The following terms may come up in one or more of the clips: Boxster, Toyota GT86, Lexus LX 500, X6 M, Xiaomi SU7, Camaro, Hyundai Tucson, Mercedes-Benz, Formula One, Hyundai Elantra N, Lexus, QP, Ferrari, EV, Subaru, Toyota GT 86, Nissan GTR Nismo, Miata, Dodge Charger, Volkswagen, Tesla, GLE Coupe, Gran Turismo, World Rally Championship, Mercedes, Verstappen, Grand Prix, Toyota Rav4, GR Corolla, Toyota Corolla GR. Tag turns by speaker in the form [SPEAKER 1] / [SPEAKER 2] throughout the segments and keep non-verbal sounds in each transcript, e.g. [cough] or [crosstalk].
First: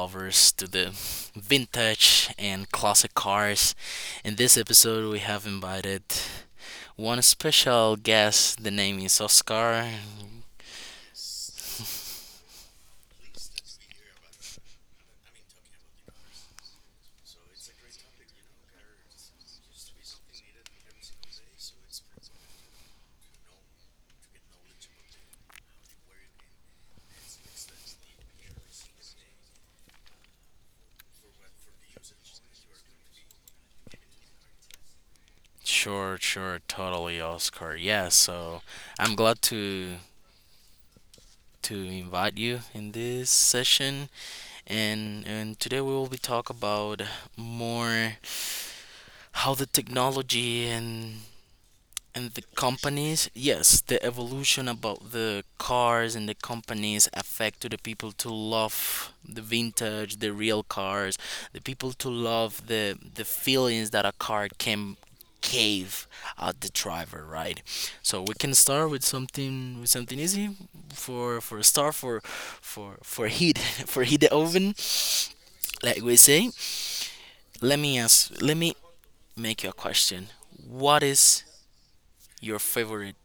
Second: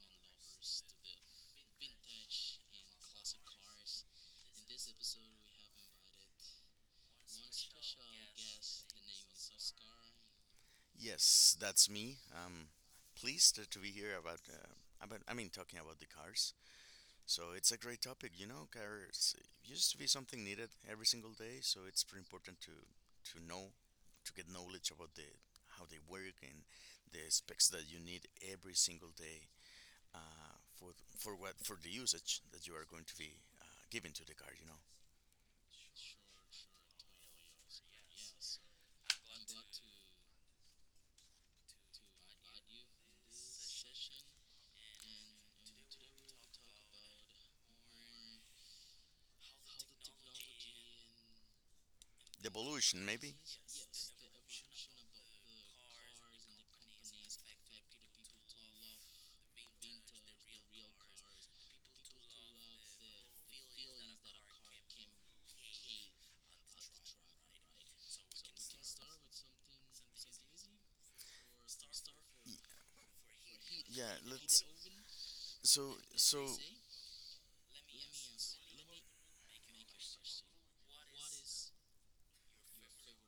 [SPEAKER 1] lovers, to the vintage and classic cars. In this episode, we have invited one special guest. The name is Oscar.
[SPEAKER 2] Yes, that's me. I'm pleased to be here about talking about the cars. So it's a great topic, you know. Cars used to be something needed every single day, so it's pretty important to know, to get knowledge about the how they work and the specs that you need every single day uh, for for what for the usage that you are going to be giving to the car.
[SPEAKER 1] Sure, sure, totally, Oscar. Yeah, so I'm glad to invite you in this session, and today we will be talk about more how the technology and the
[SPEAKER 2] The evolution
[SPEAKER 1] companies,
[SPEAKER 2] maybe.
[SPEAKER 1] yes, the evolution about the cars and the companies affect to the people to love the vintage, the real cars, the people to love the feelings that a car can cave at the driver, right? So we can start with something easy for a start for heat [laughs] for
[SPEAKER 2] Yeah.
[SPEAKER 1] heat the
[SPEAKER 2] Let's.
[SPEAKER 1] oven,
[SPEAKER 2] So
[SPEAKER 1] like we
[SPEAKER 2] so.
[SPEAKER 1] say. Let me make you a question. What is your favorite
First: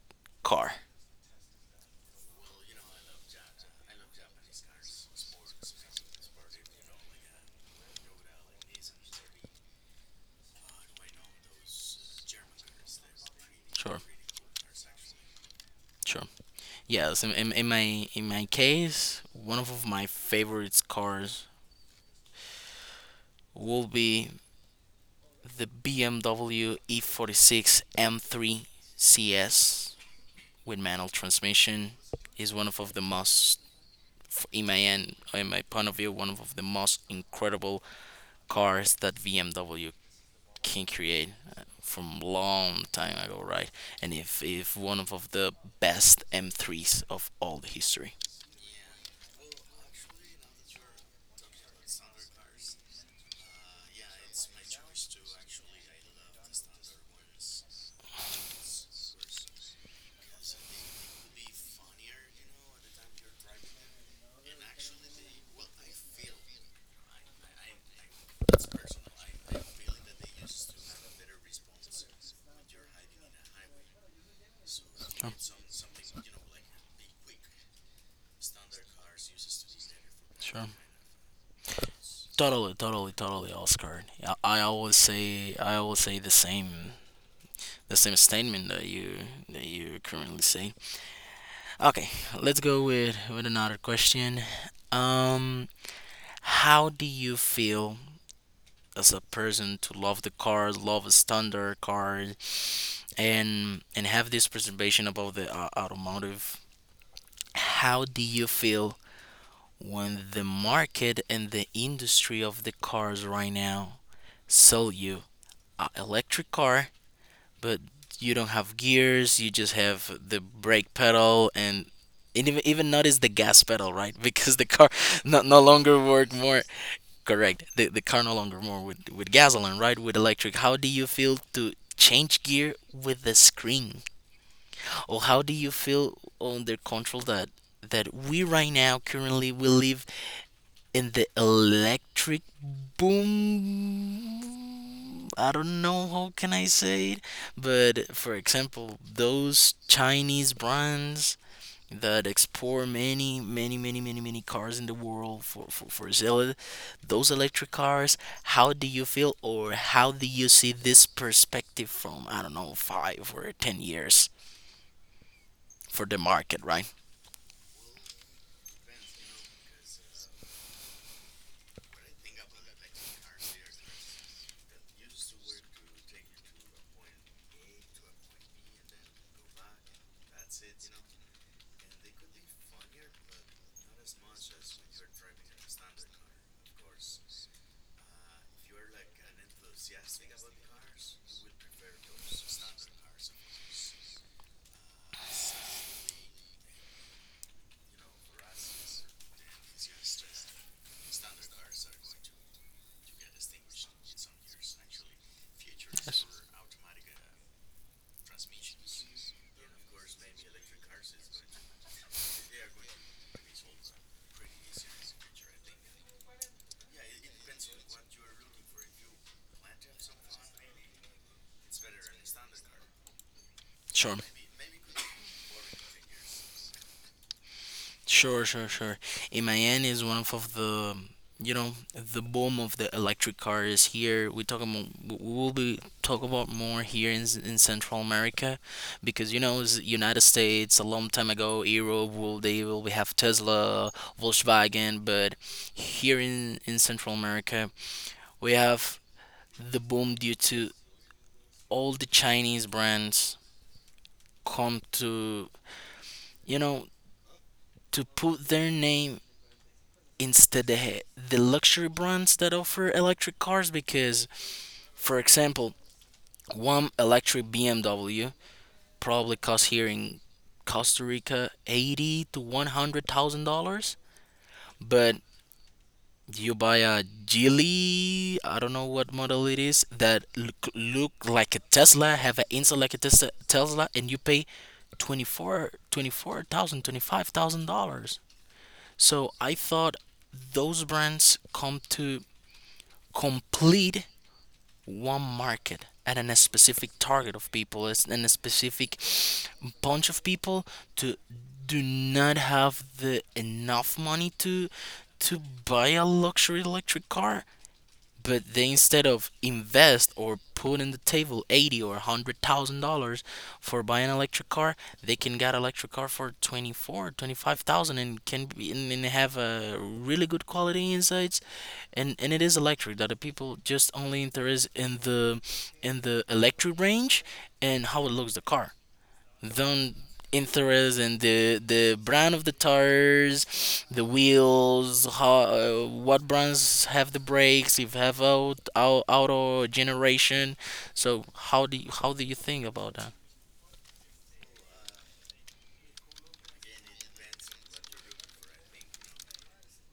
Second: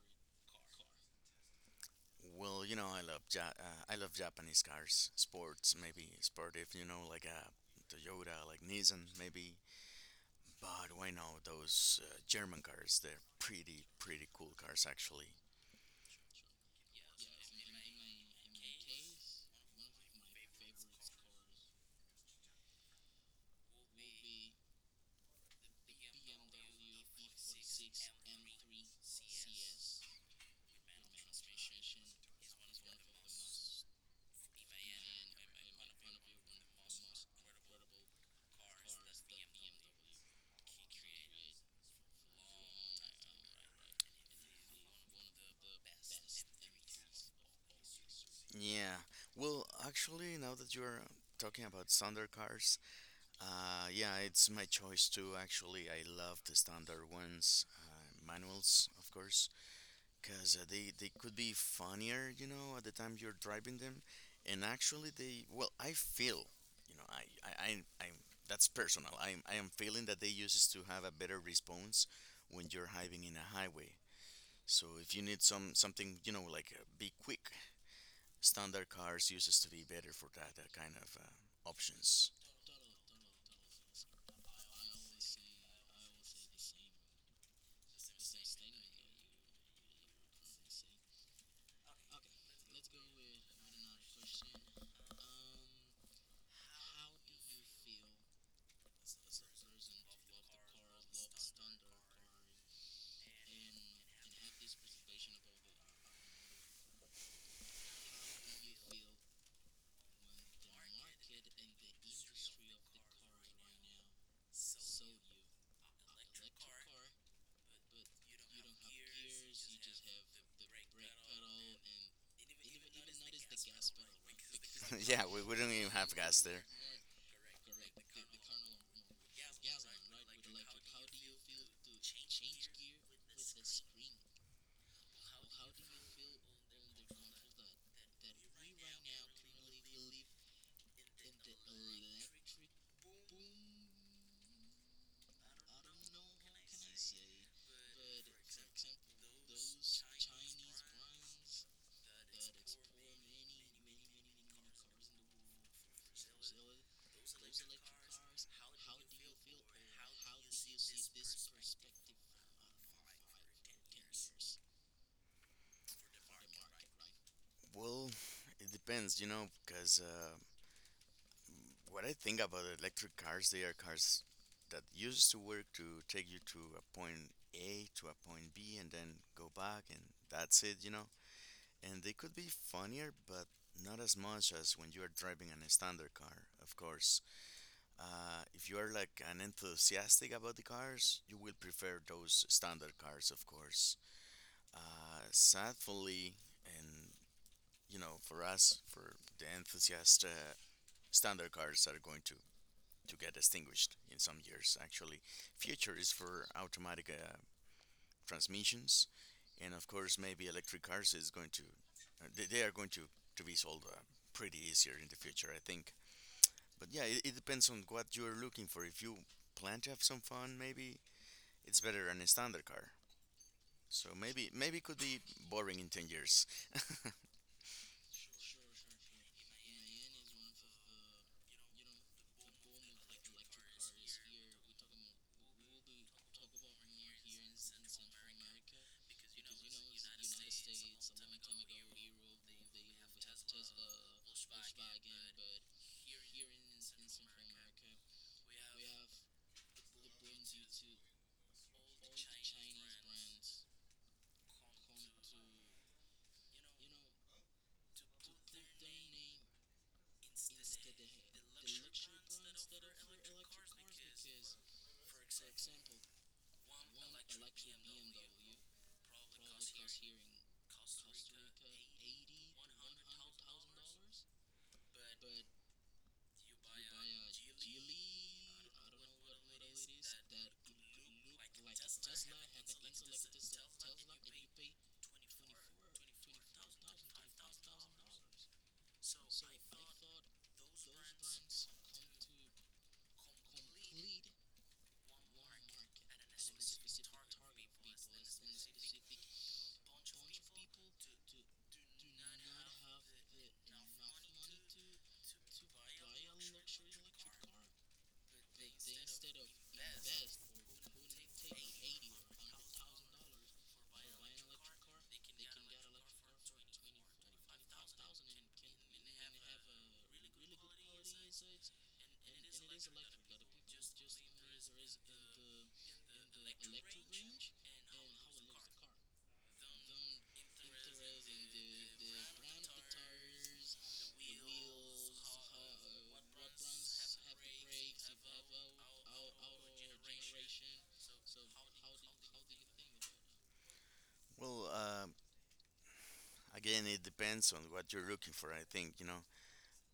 [SPEAKER 1] car?
[SPEAKER 2] Well, you know, I love I love Japanese cars, sports, maybe sportive, you know, like a Toyota, like Nissan, maybe. But why not those German cars? They're pretty,
[SPEAKER 1] Sure,
[SPEAKER 2] pretty cool cars, actually.
[SPEAKER 1] sure. Yes, in my case, one of my favorite cars will be the BMW E46 M3 CS with manual transmission. Is one of the most, f- In my end, in my point of view, one of the most incredible cars that BMW can create from long time ago, right? And if one of the best M3s of all the history.
[SPEAKER 2] Yeah. Well, actually, now that you're talking about standard cars, yeah, it's my choice too. Actually, I love the standard ones, manuals, of course. Because they could be funnier, you know, at the time you're driving them, and actually they well, I feel, you know, I'm that's personal. I am feeling that they uses to have a better response when you're driving in a highway. So if you need something, you know, like be quick, standard cars uses to be better for that,
[SPEAKER 1] Sure.
[SPEAKER 2] that kind of options.
[SPEAKER 1] Totally, totally, totally, Oscar. I always say the same statement that you currently say. Okay, let's go with another question. Um, how do you feel as a person to love the car, love a standard car, and have this preservation about the automotive. How do you feel when the market and the industry of the cars right now sell you an electric car, but you don't have gears, you just have the brake pedal and even notice the gas pedal, right? [laughs] Because the car
[SPEAKER 2] [laughs] Yeah, we, we
[SPEAKER 1] no
[SPEAKER 2] don't even
[SPEAKER 1] longer
[SPEAKER 2] have
[SPEAKER 1] work
[SPEAKER 2] gas there.
[SPEAKER 1] more correct. The car no longer more with gasoline, right? With electric. How do you feel to change gear with the screen? Or how do you feel under control that we right now currently we live in the electric boom. I don't know how can I say it, but for example, those Chinese brands that export many cars in the world for sale, those electric cars, how do you feel or how do you see this perspective from, I don't know, 5 or 10 years for the market, right?
[SPEAKER 2] Well, it depends, you know, because. What I think about electric cars, they are cars that used to work to take you to a point A to a point B and then go back, and that's it, you know? And they could be funnier, but not as much as when you are driving an standard car, of course. If you are like an enthusiastic about the cars, you will prefer those standard cars, of course. Sadly, and you know, for us, for the enthusiast, standard cars are going to get extinguished in some years. Actually, future is for automatic transmissions, and of course, maybe electric cars is going to they are going to be sold pretty easier in the future, I think. But yeah, it depends on what you are looking for. If you plan to have some fun, maybe it's better than a standard car. So
[SPEAKER 1] Sure.
[SPEAKER 2] maybe maybe it could be boring in 10 years.
[SPEAKER 1] Sure, sure, sure. In Miami is one of the you know the boom of the electric car is here. We will be talk about more here in Central America, because it's United States a long time ago. Europe will they will we have Tesla, Volkswagen, but here in Central America we have the boom due to all the Chinese brands come to you know put their name instead the, luxury brands that offer electric cars, because for example, one electric BMW probably costs here in Costa Rica 80 to 100 thousand dollars. But you buy a Geely, I don't know what model it is, that look like a Tesla, have an inside like a Tesla, and you pay 24,000, $25,000. So I thought those brands come to complete one market at a specific target of people, it's in a specific bunch of people to do not have the enough money to buy a luxury electric car, but they instead of invest or put in the table 80 or 100 thousand dollars for buying an electric car, they can get electric car for 25,000, and can be and have a really good quality insides. And it is electric that the people just only interest in the electric range, and how it looks the car, don't interest in the brand of the tires, the wheels, how what brands have the brakes, if have out auto generation. So how do you think about that?
[SPEAKER 2] [laughs] Well, again, it depends on what you're looking for. I think you know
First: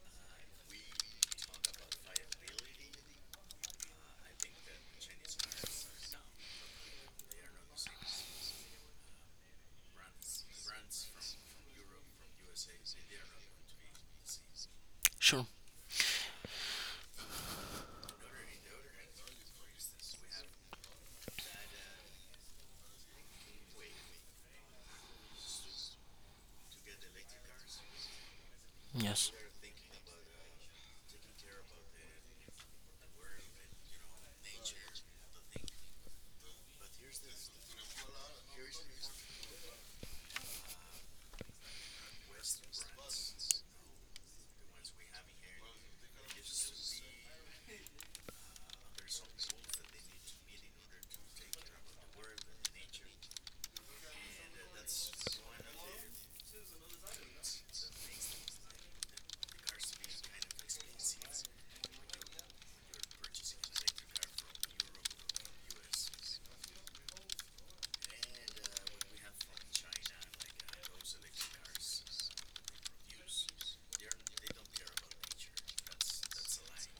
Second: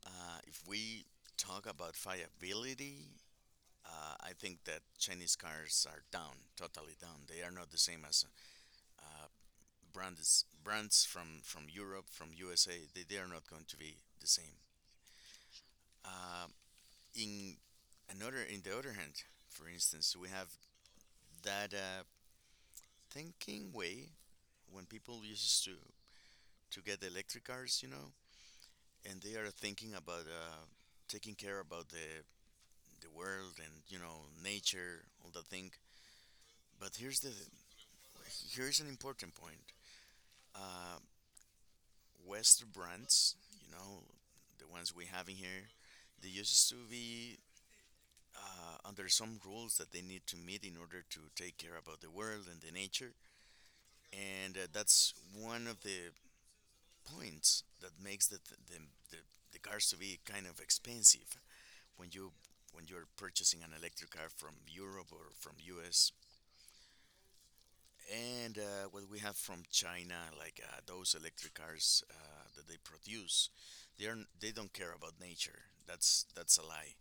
[SPEAKER 2] if we talk about viability, I think that Chinese cars are down, totally down. They are not the same as uh, brands from Europe, from USA. They are not going to be the same.
[SPEAKER 1] Sure.
[SPEAKER 2] Uh, in another, in the other hand, for instance, we have that thinking way when people used to get electric cars, you know, and
[SPEAKER 1] Yes.
[SPEAKER 2] they are thinking about taking care about the world and you know nature, all that thing. But here's the here's an important point. uh, Western brands, you know, the ones we have in here, they used to be under some rules that they need to meet in order to take care about the world and the nature. And that's one of the points that makes the, the, the cars to be kind of expensive when you when you're purchasing an electric car from Europe or from US. And what we have from China, like those electric cars that they produce, they are they don't care about nature. That's a lie.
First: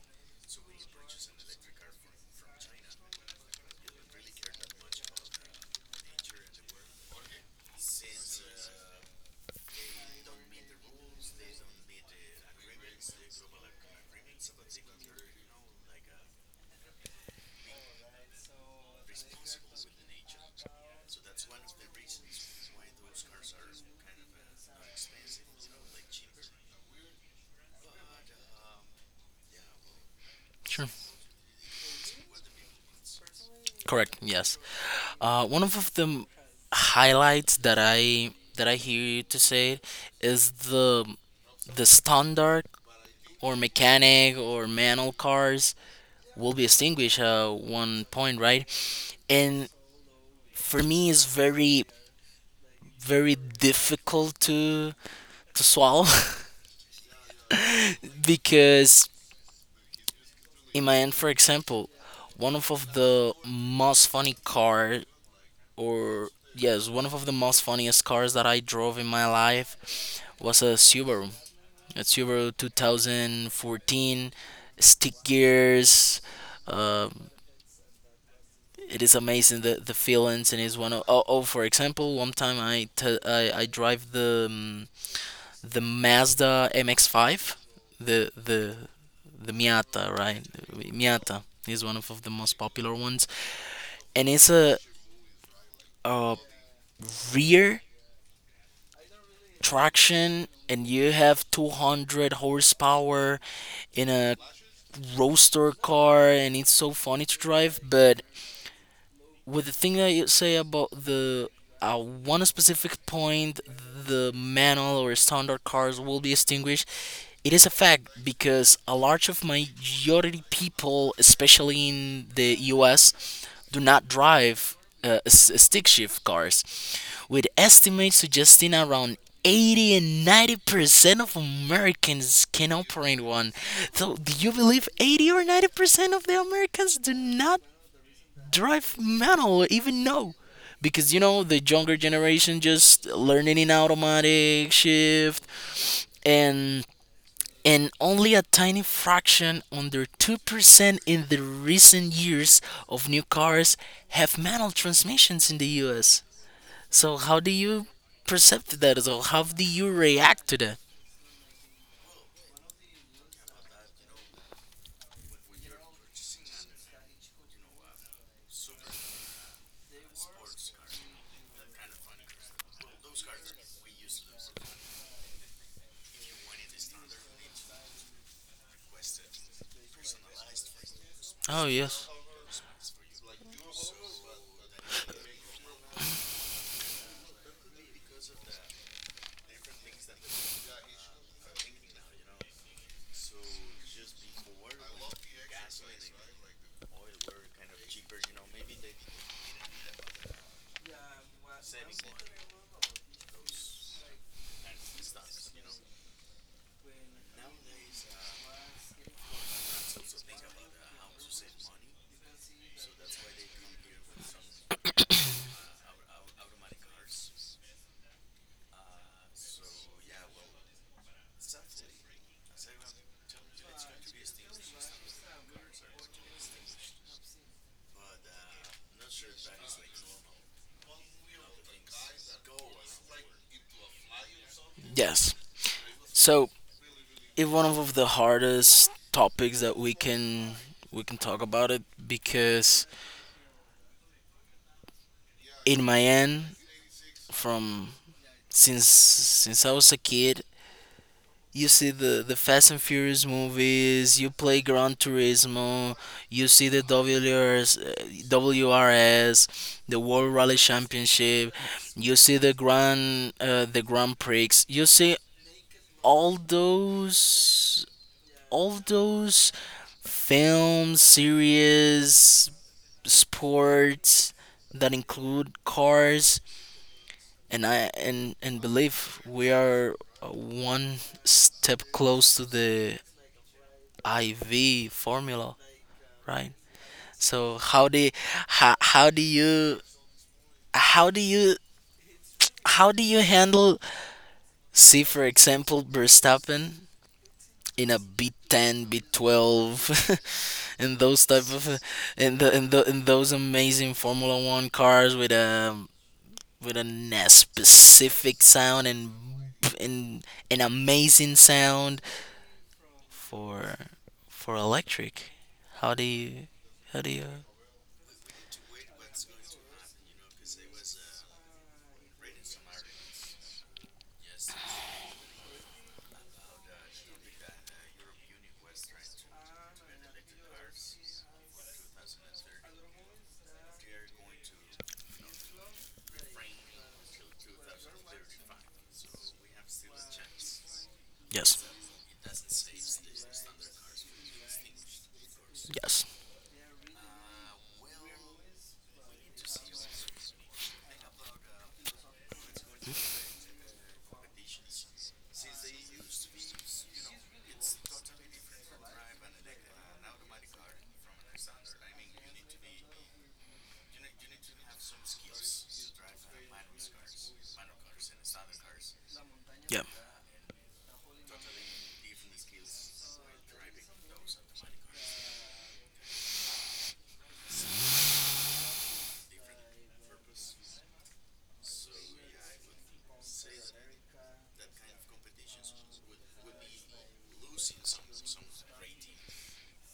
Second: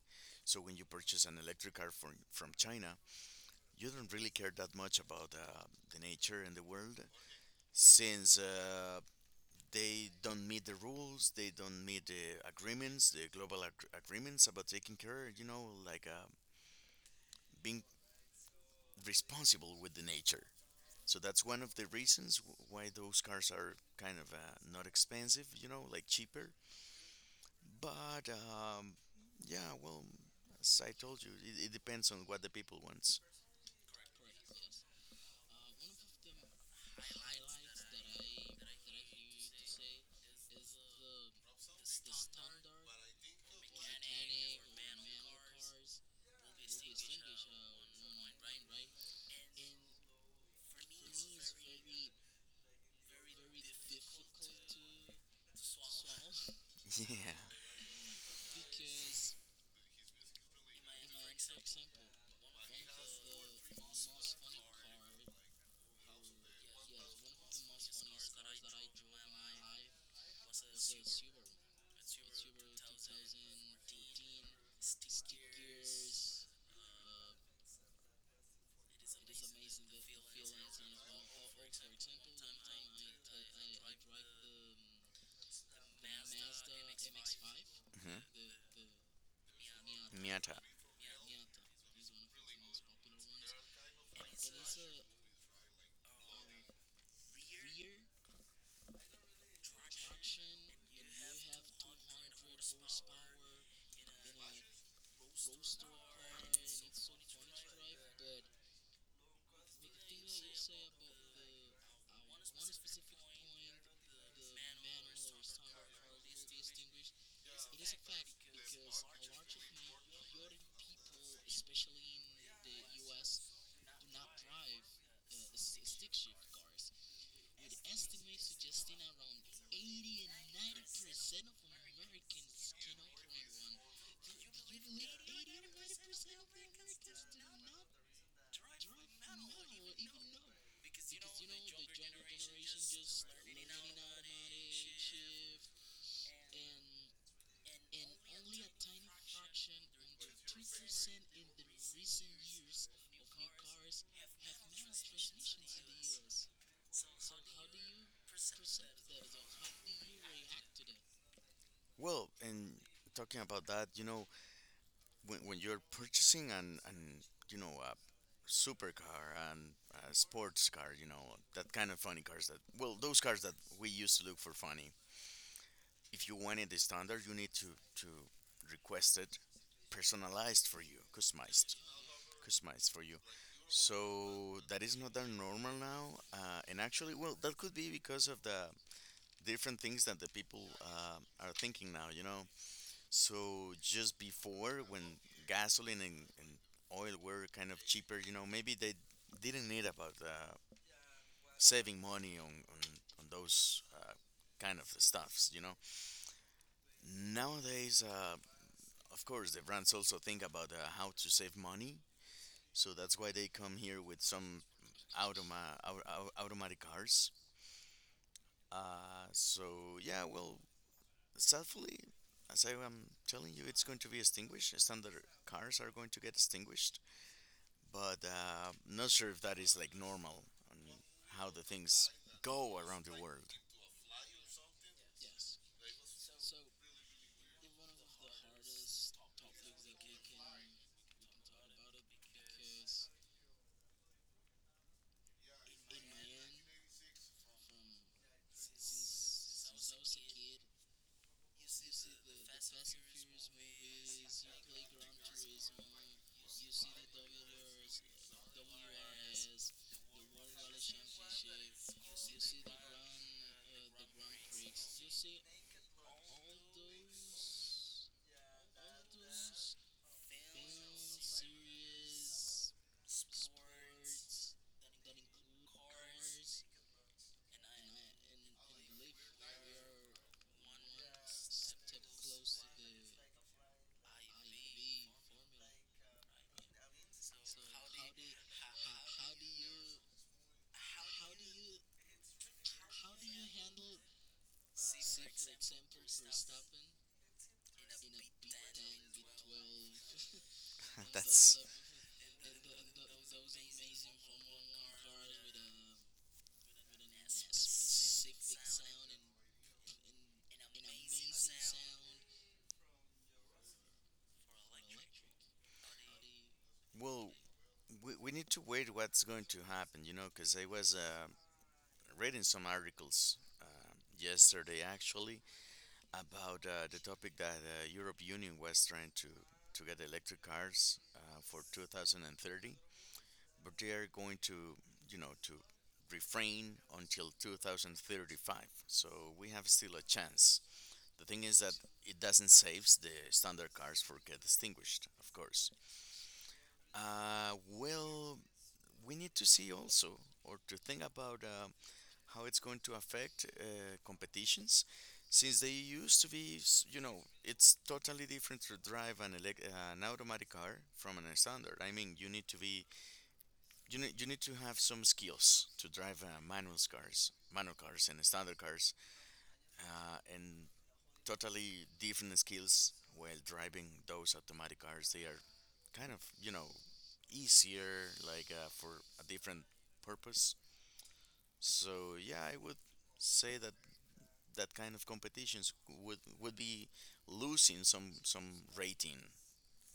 [SPEAKER 2] So when you purchase an electric car from China, you don't really care that much about the nature and the world, since they don't meet the rules, they don't meet the agreements, the global agreements about taking care, you know, like being responsible with the nature. So that's one of the reasons why those cars are kind of not expensive, you know, like cheaper. But yeah, well, as
[SPEAKER 1] Sure.
[SPEAKER 2] I told you, it depends on what the people wants.
[SPEAKER 1] Correct. Yes. One of the highlights that I hear you to say is the standard or mechanic or manual cars will be extinguished at one point, right? And for me, it's very, very difficult to swallow
[SPEAKER 2] [laughs] Yeah.
[SPEAKER 1] [laughs] because in my end, for example, of the most funny car, or yes, the most funniest cars that I drove in my life was a Subaru 2014, stick gears. um it is amazing, the feelings, and is one of— Oh, for example, one time I drive the Mazda MX-5, the the
[SPEAKER 2] Mhm.
[SPEAKER 1] the Miata, right?
[SPEAKER 2] Miata.
[SPEAKER 1] Miata is of the most popular ones, and it's a rear traction, and you have 200 horsepower in a roadster car, and it's so funny to drive. But with the thing that you say about the one specific point, the manual or standard cars will be extinguished. It is a fact because a large of majority people, especially in the U.S., do not drive stick shift cars, with estimates suggesting around 80 and 90% of Americans can operate one. So, do you believe 80 or 90% of the Americans do not drive manual, even no, because the younger generation just learning in automatic shift, and and only a tiny fraction under 2% in the recent years of new cars have manual transmissions in the US. So how do you perceive that? So how do you react to that?
[SPEAKER 2] Well, and talking about that, you know, when you're purchasing an you know, a supercar and a sports car, you know, that kind of funny cars that, well, those cars that we used to look for funny, if you wanted the standard, you need to request it personalized for you,
[SPEAKER 1] Oh,
[SPEAKER 2] customized,
[SPEAKER 1] yes.
[SPEAKER 2] customized for you. So that is not that normal now, and actually, well, that could be because of the different things that the people are thinking now. You know, so just before when gasoline and oil were kind of cheaper, you know, maybe they didn't need about saving money on, on those kind of stuffs. You know, nowadays. Of course, the brands also think about how to save money, so that's why they come here with some automatic cars. So yeah, well, sadly, as I am telling you, it's going to be extinguished. Standard cars are going to get extinguished, but not sure if that is like normal on how the things go around the world.
[SPEAKER 1] Yes. So it's one of the hardest topics that we can talk about it, because in my end, from since I was a kid. You see the Fast and Furious movies. You play Gran Turismo. You see the WRS, the World Rally Championship. You see the Grand Prix. You see all those all those films, series, sports that include cars, and I and believe we are one step close to the IV formula, right? So how, how do you how do you how do you handle— see for example, Verstappen in a B10, B12, [laughs] in
[SPEAKER 2] [laughs]
[SPEAKER 1] those type
[SPEAKER 2] That's
[SPEAKER 1] of, in the in the in those amazing Formula One cars with a specific sound and and an amazing sound for for electric. How do you how do you
[SPEAKER 2] well, we need to wait what's going to happen, you know, because I was reading some articles yesterday actually about the topic that Europe Union was trying to get electric cars for 2030, but they are going to you know to refrain until 2035. So we have still a chance. The thing is
[SPEAKER 1] Yes.
[SPEAKER 2] that it doesn't save the standard cars for get extinguished, of course.
[SPEAKER 1] Yes.
[SPEAKER 2] Well, we need to see also or to think about how it's going to affect competitions since they used to be you know it's totally different to drive an an automatic car from an standard. I mean you need to be you need to have some skills to drive manual cars and standard cars
[SPEAKER 1] Yeah.
[SPEAKER 2] and totally different skills while driving those automatic cars. They are kind of you know easier like for a different purpose. So yeah I would say that that kind of competitions would be losing some rating.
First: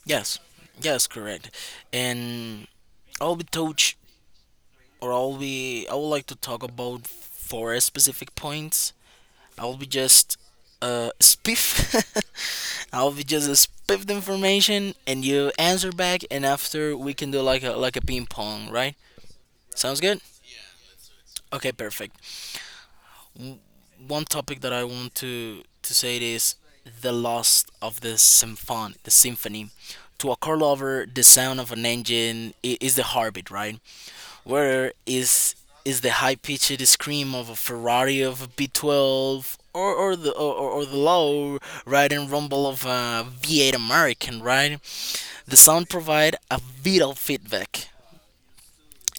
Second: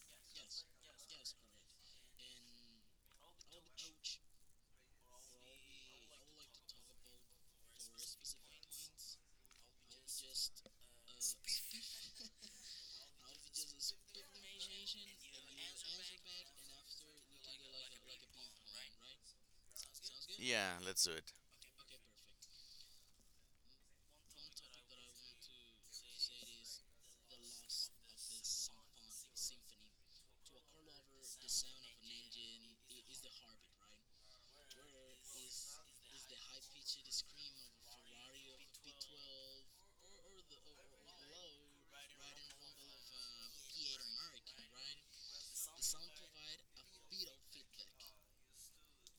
[SPEAKER 1] Yes. Yes, correct. And I'll be touch I'll be— I would like to talk about four specific points. I'll be just spiff [laughs] I'll be just spiff the information, and you answer back, and after we can do like a ping pong, right? Sounds good?
[SPEAKER 2] Yeah, let's do it.
[SPEAKER 1] Okay, perfect. w- one topic that I want to say it is the loss of the symphony. The symphony. To a car lover, the sound of an engine is the heartbeat, right? Where is is the high pitched scream of a Ferrari of a B12, or, or the low riding rumble of a V8 American, right? The sound provide a vital feedback,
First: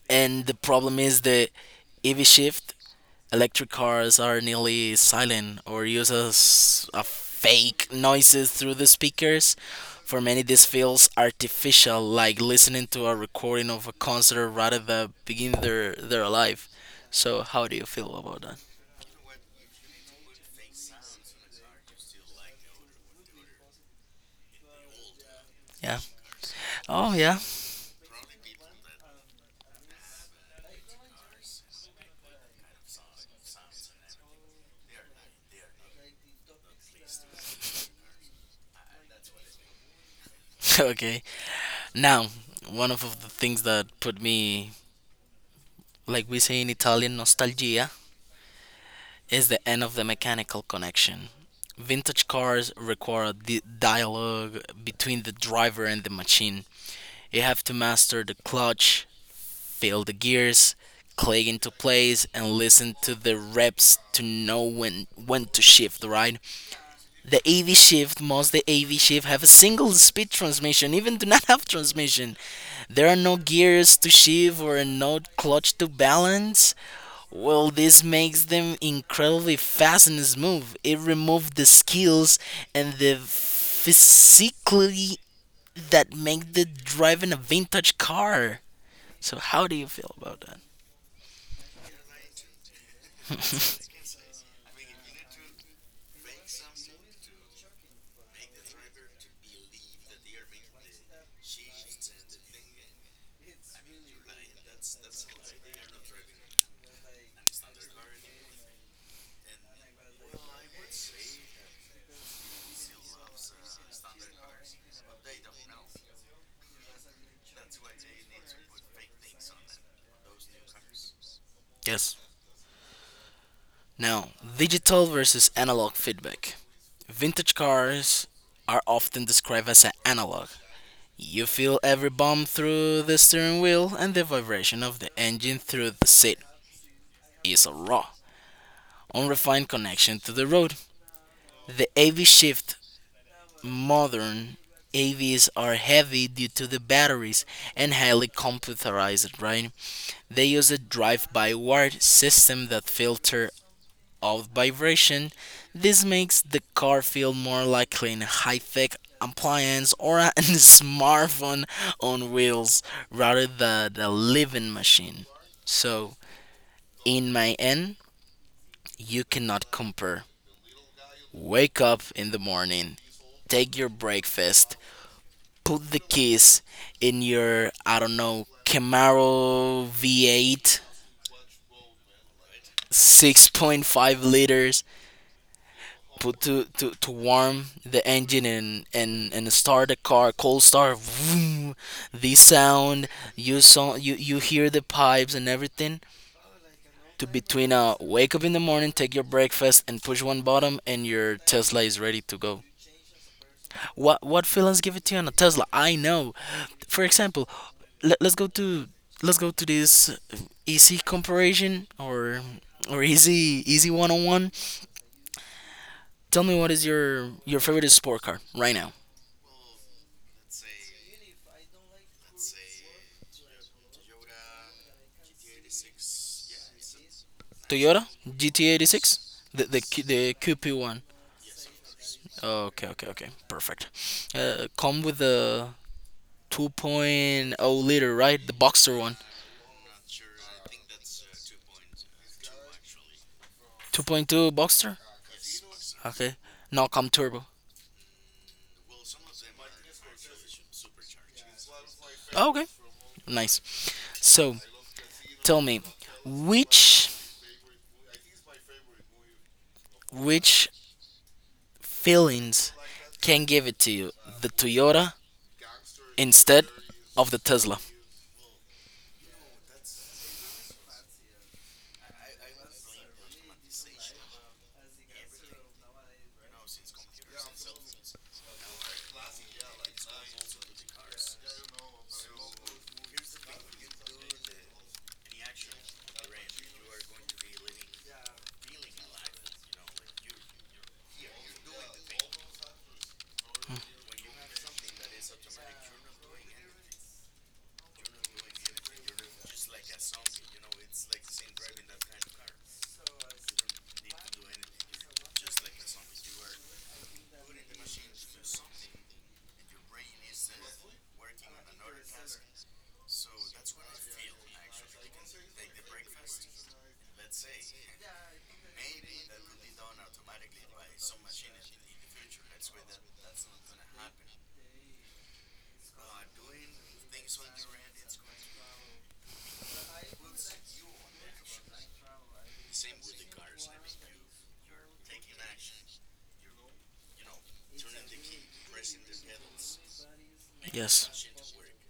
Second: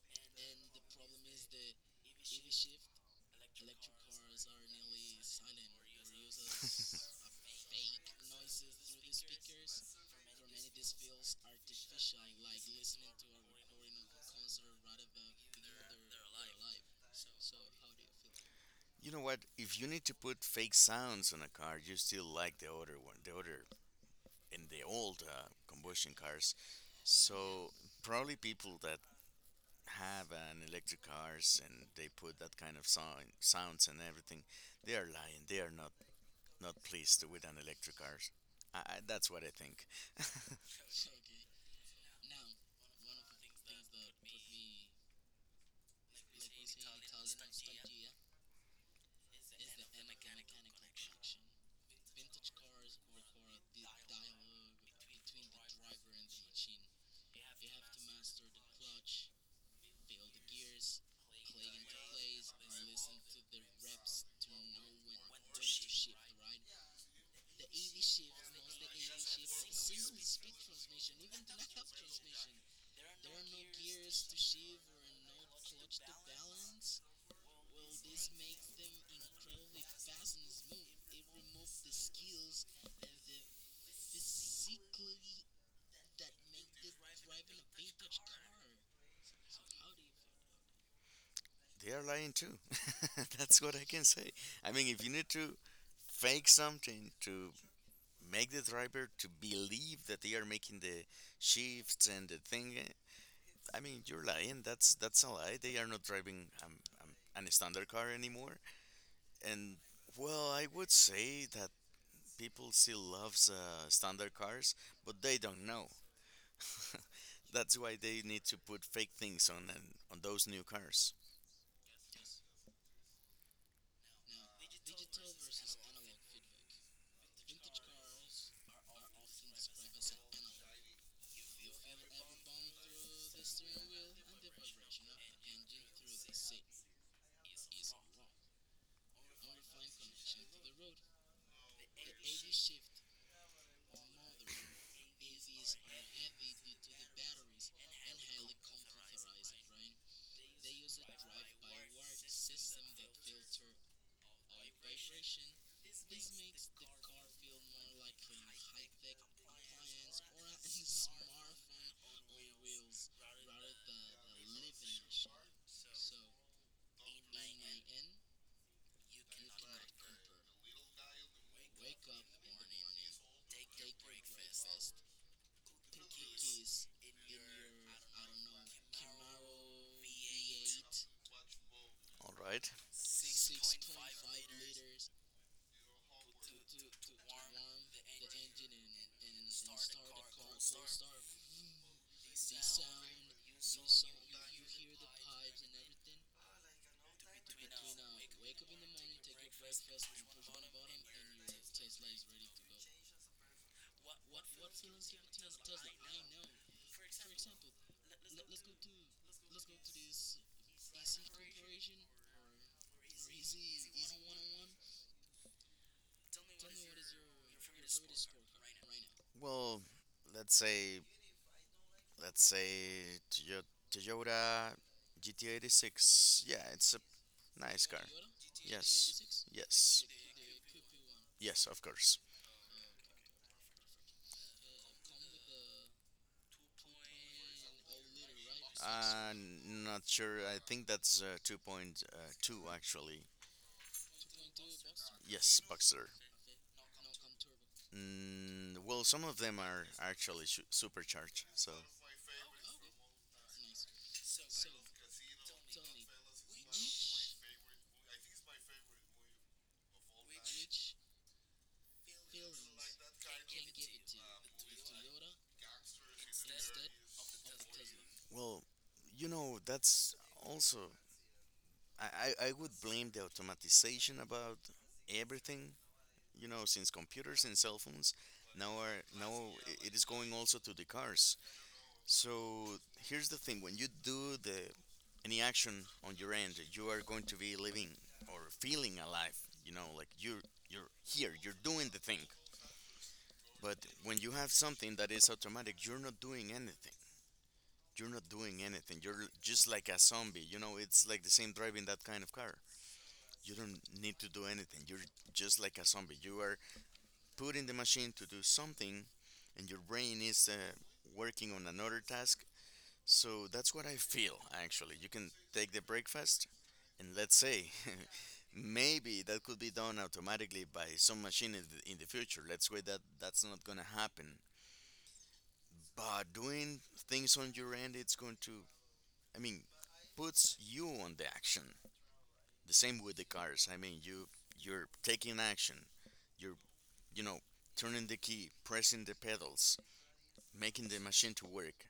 [SPEAKER 1] and the problem is the EV shift. Electric cars are nearly silent or use a
[SPEAKER 2] [laughs]
[SPEAKER 1] fake noises through the speakers. For many, this feels artificial, like listening to a recording of a concert rather than being there alive. So, how do you feel about that?
[SPEAKER 2] You know what? If you need to put fake sounds on a car, you still like the older one, the older and the old
[SPEAKER 1] Yeah.
[SPEAKER 2] combustion cars.
[SPEAKER 1] Oh, yeah.
[SPEAKER 2] So probably people that have an electric cars and they put that kind of sound, sounds and everything, they are lying. They are not not pleased with an electric cars. That's what I think. [laughs]
[SPEAKER 1] [laughs] Okay. Now, one of the things that put me, like we say in Italian, nostalgia is the end of the mechanical connection. Vintage cars require the dialogue between the driver and the machine. You have to master the clutch, feel the gears, click into place, and listen to the reps to know when to shift. Right? The AV shift, most the AV shift have a single speed transmission, even do not have transmission. There are no gears to shift or no clutch to balance. Well, this makes them incredibly fast and smooth. It removed the skills and the physically that make the driving a vintage car. So how do you feel about that?
[SPEAKER 2] They are lying too. [laughs] That's what I can say. I mean, if you need to fake something to make the driver to believe that they are making the shifts and the thing, I mean, you're lying. That's a lie. They are not driving um, an standard car anymore. And well, I would say that people still loves standard cars, but they don't know. [laughs] That's why they need to put fake things on and on those new cars.
[SPEAKER 1] [laughs] Yes. Now, digital versus analog feedback. Vintage cars are often described as an analog. You feel every bump through the steering wheel and the vibration of the engine through the seat is a raw, unrefined connection to the road. The AV shift. Modern AVs are heavy due to the batteries and highly computerized, right? They use a drive-by-wire system that filter of vibration. This makes the car feel more like an high-tech appliance or a [laughs] smartphone on wheels rather than a living machine. So, in my end, you cannot compare. Wake up in the morning, take your breakfast, put the keys in your, I don't know, Camaro V8,
[SPEAKER 2] All right.
[SPEAKER 1] 6.5 liters. Well, to warm the engine and start the car, cold start, vroom, this sound, you hear the pipes and everything. To between wake up in the morning, take your breakfast, and push one bottom, and your Tesla is ready to go. What feelings give it to you on a Tesla? I know. For example, let, let's go to let's go to this easy comparison or or easy one on one. Tell me what is your favorite sport car right now?
[SPEAKER 2] Well, let's say let's say Toyota GT86. Yeah, it's a nice car.
[SPEAKER 1] Toyota GT 86,
[SPEAKER 2] Yes,
[SPEAKER 1] the the Q-
[SPEAKER 2] yes,
[SPEAKER 1] the QP one.
[SPEAKER 2] yes, of course.
[SPEAKER 1] Okay, okay, okay. Perfect. Come with the 2.0-liter, right? The Boxster one.
[SPEAKER 2] Uh, Not sure. I think that's 2.2 actually.
[SPEAKER 1] 2.2 Boxster.
[SPEAKER 2] Yes, Boxster.
[SPEAKER 1] Okay. Now come turbo.
[SPEAKER 2] Mm, well, some of them are actually supercharged. So,
[SPEAKER 1] Oh, okay. Nice. So, tell me, which which feelings can give it to you? The Toyota instead of the Tesla.
[SPEAKER 2] well, you know, that's also I would blame the automatization about everything, you know, since computers and cell phones now are now it is going also to the cars. So here's the thing: when you do the any action on your end, you are going to be living or feeling alive. You know, like you're here, you're doing the thing. But when you have something that is automatic, you're not doing anything. You're not doing anything. You're just like a zombie. You know, it's like the same driving that kind of car. You don't need to do anything. You're just like a zombie. You are put in the machine to do something and your brain is working on another task. So that's what I feel actually. You can take the breakfast and let's say [laughs] maybe that could be done automatically by some machine in the future. Let's say that that's not going to happen. But doing things on your end, it's going to, I mean, puts you on the action. The same with the cars. I mean, you you're taking action. You're you know turning the key, pressing the pedals, making the
[SPEAKER 1] Yes.
[SPEAKER 2] machine to work.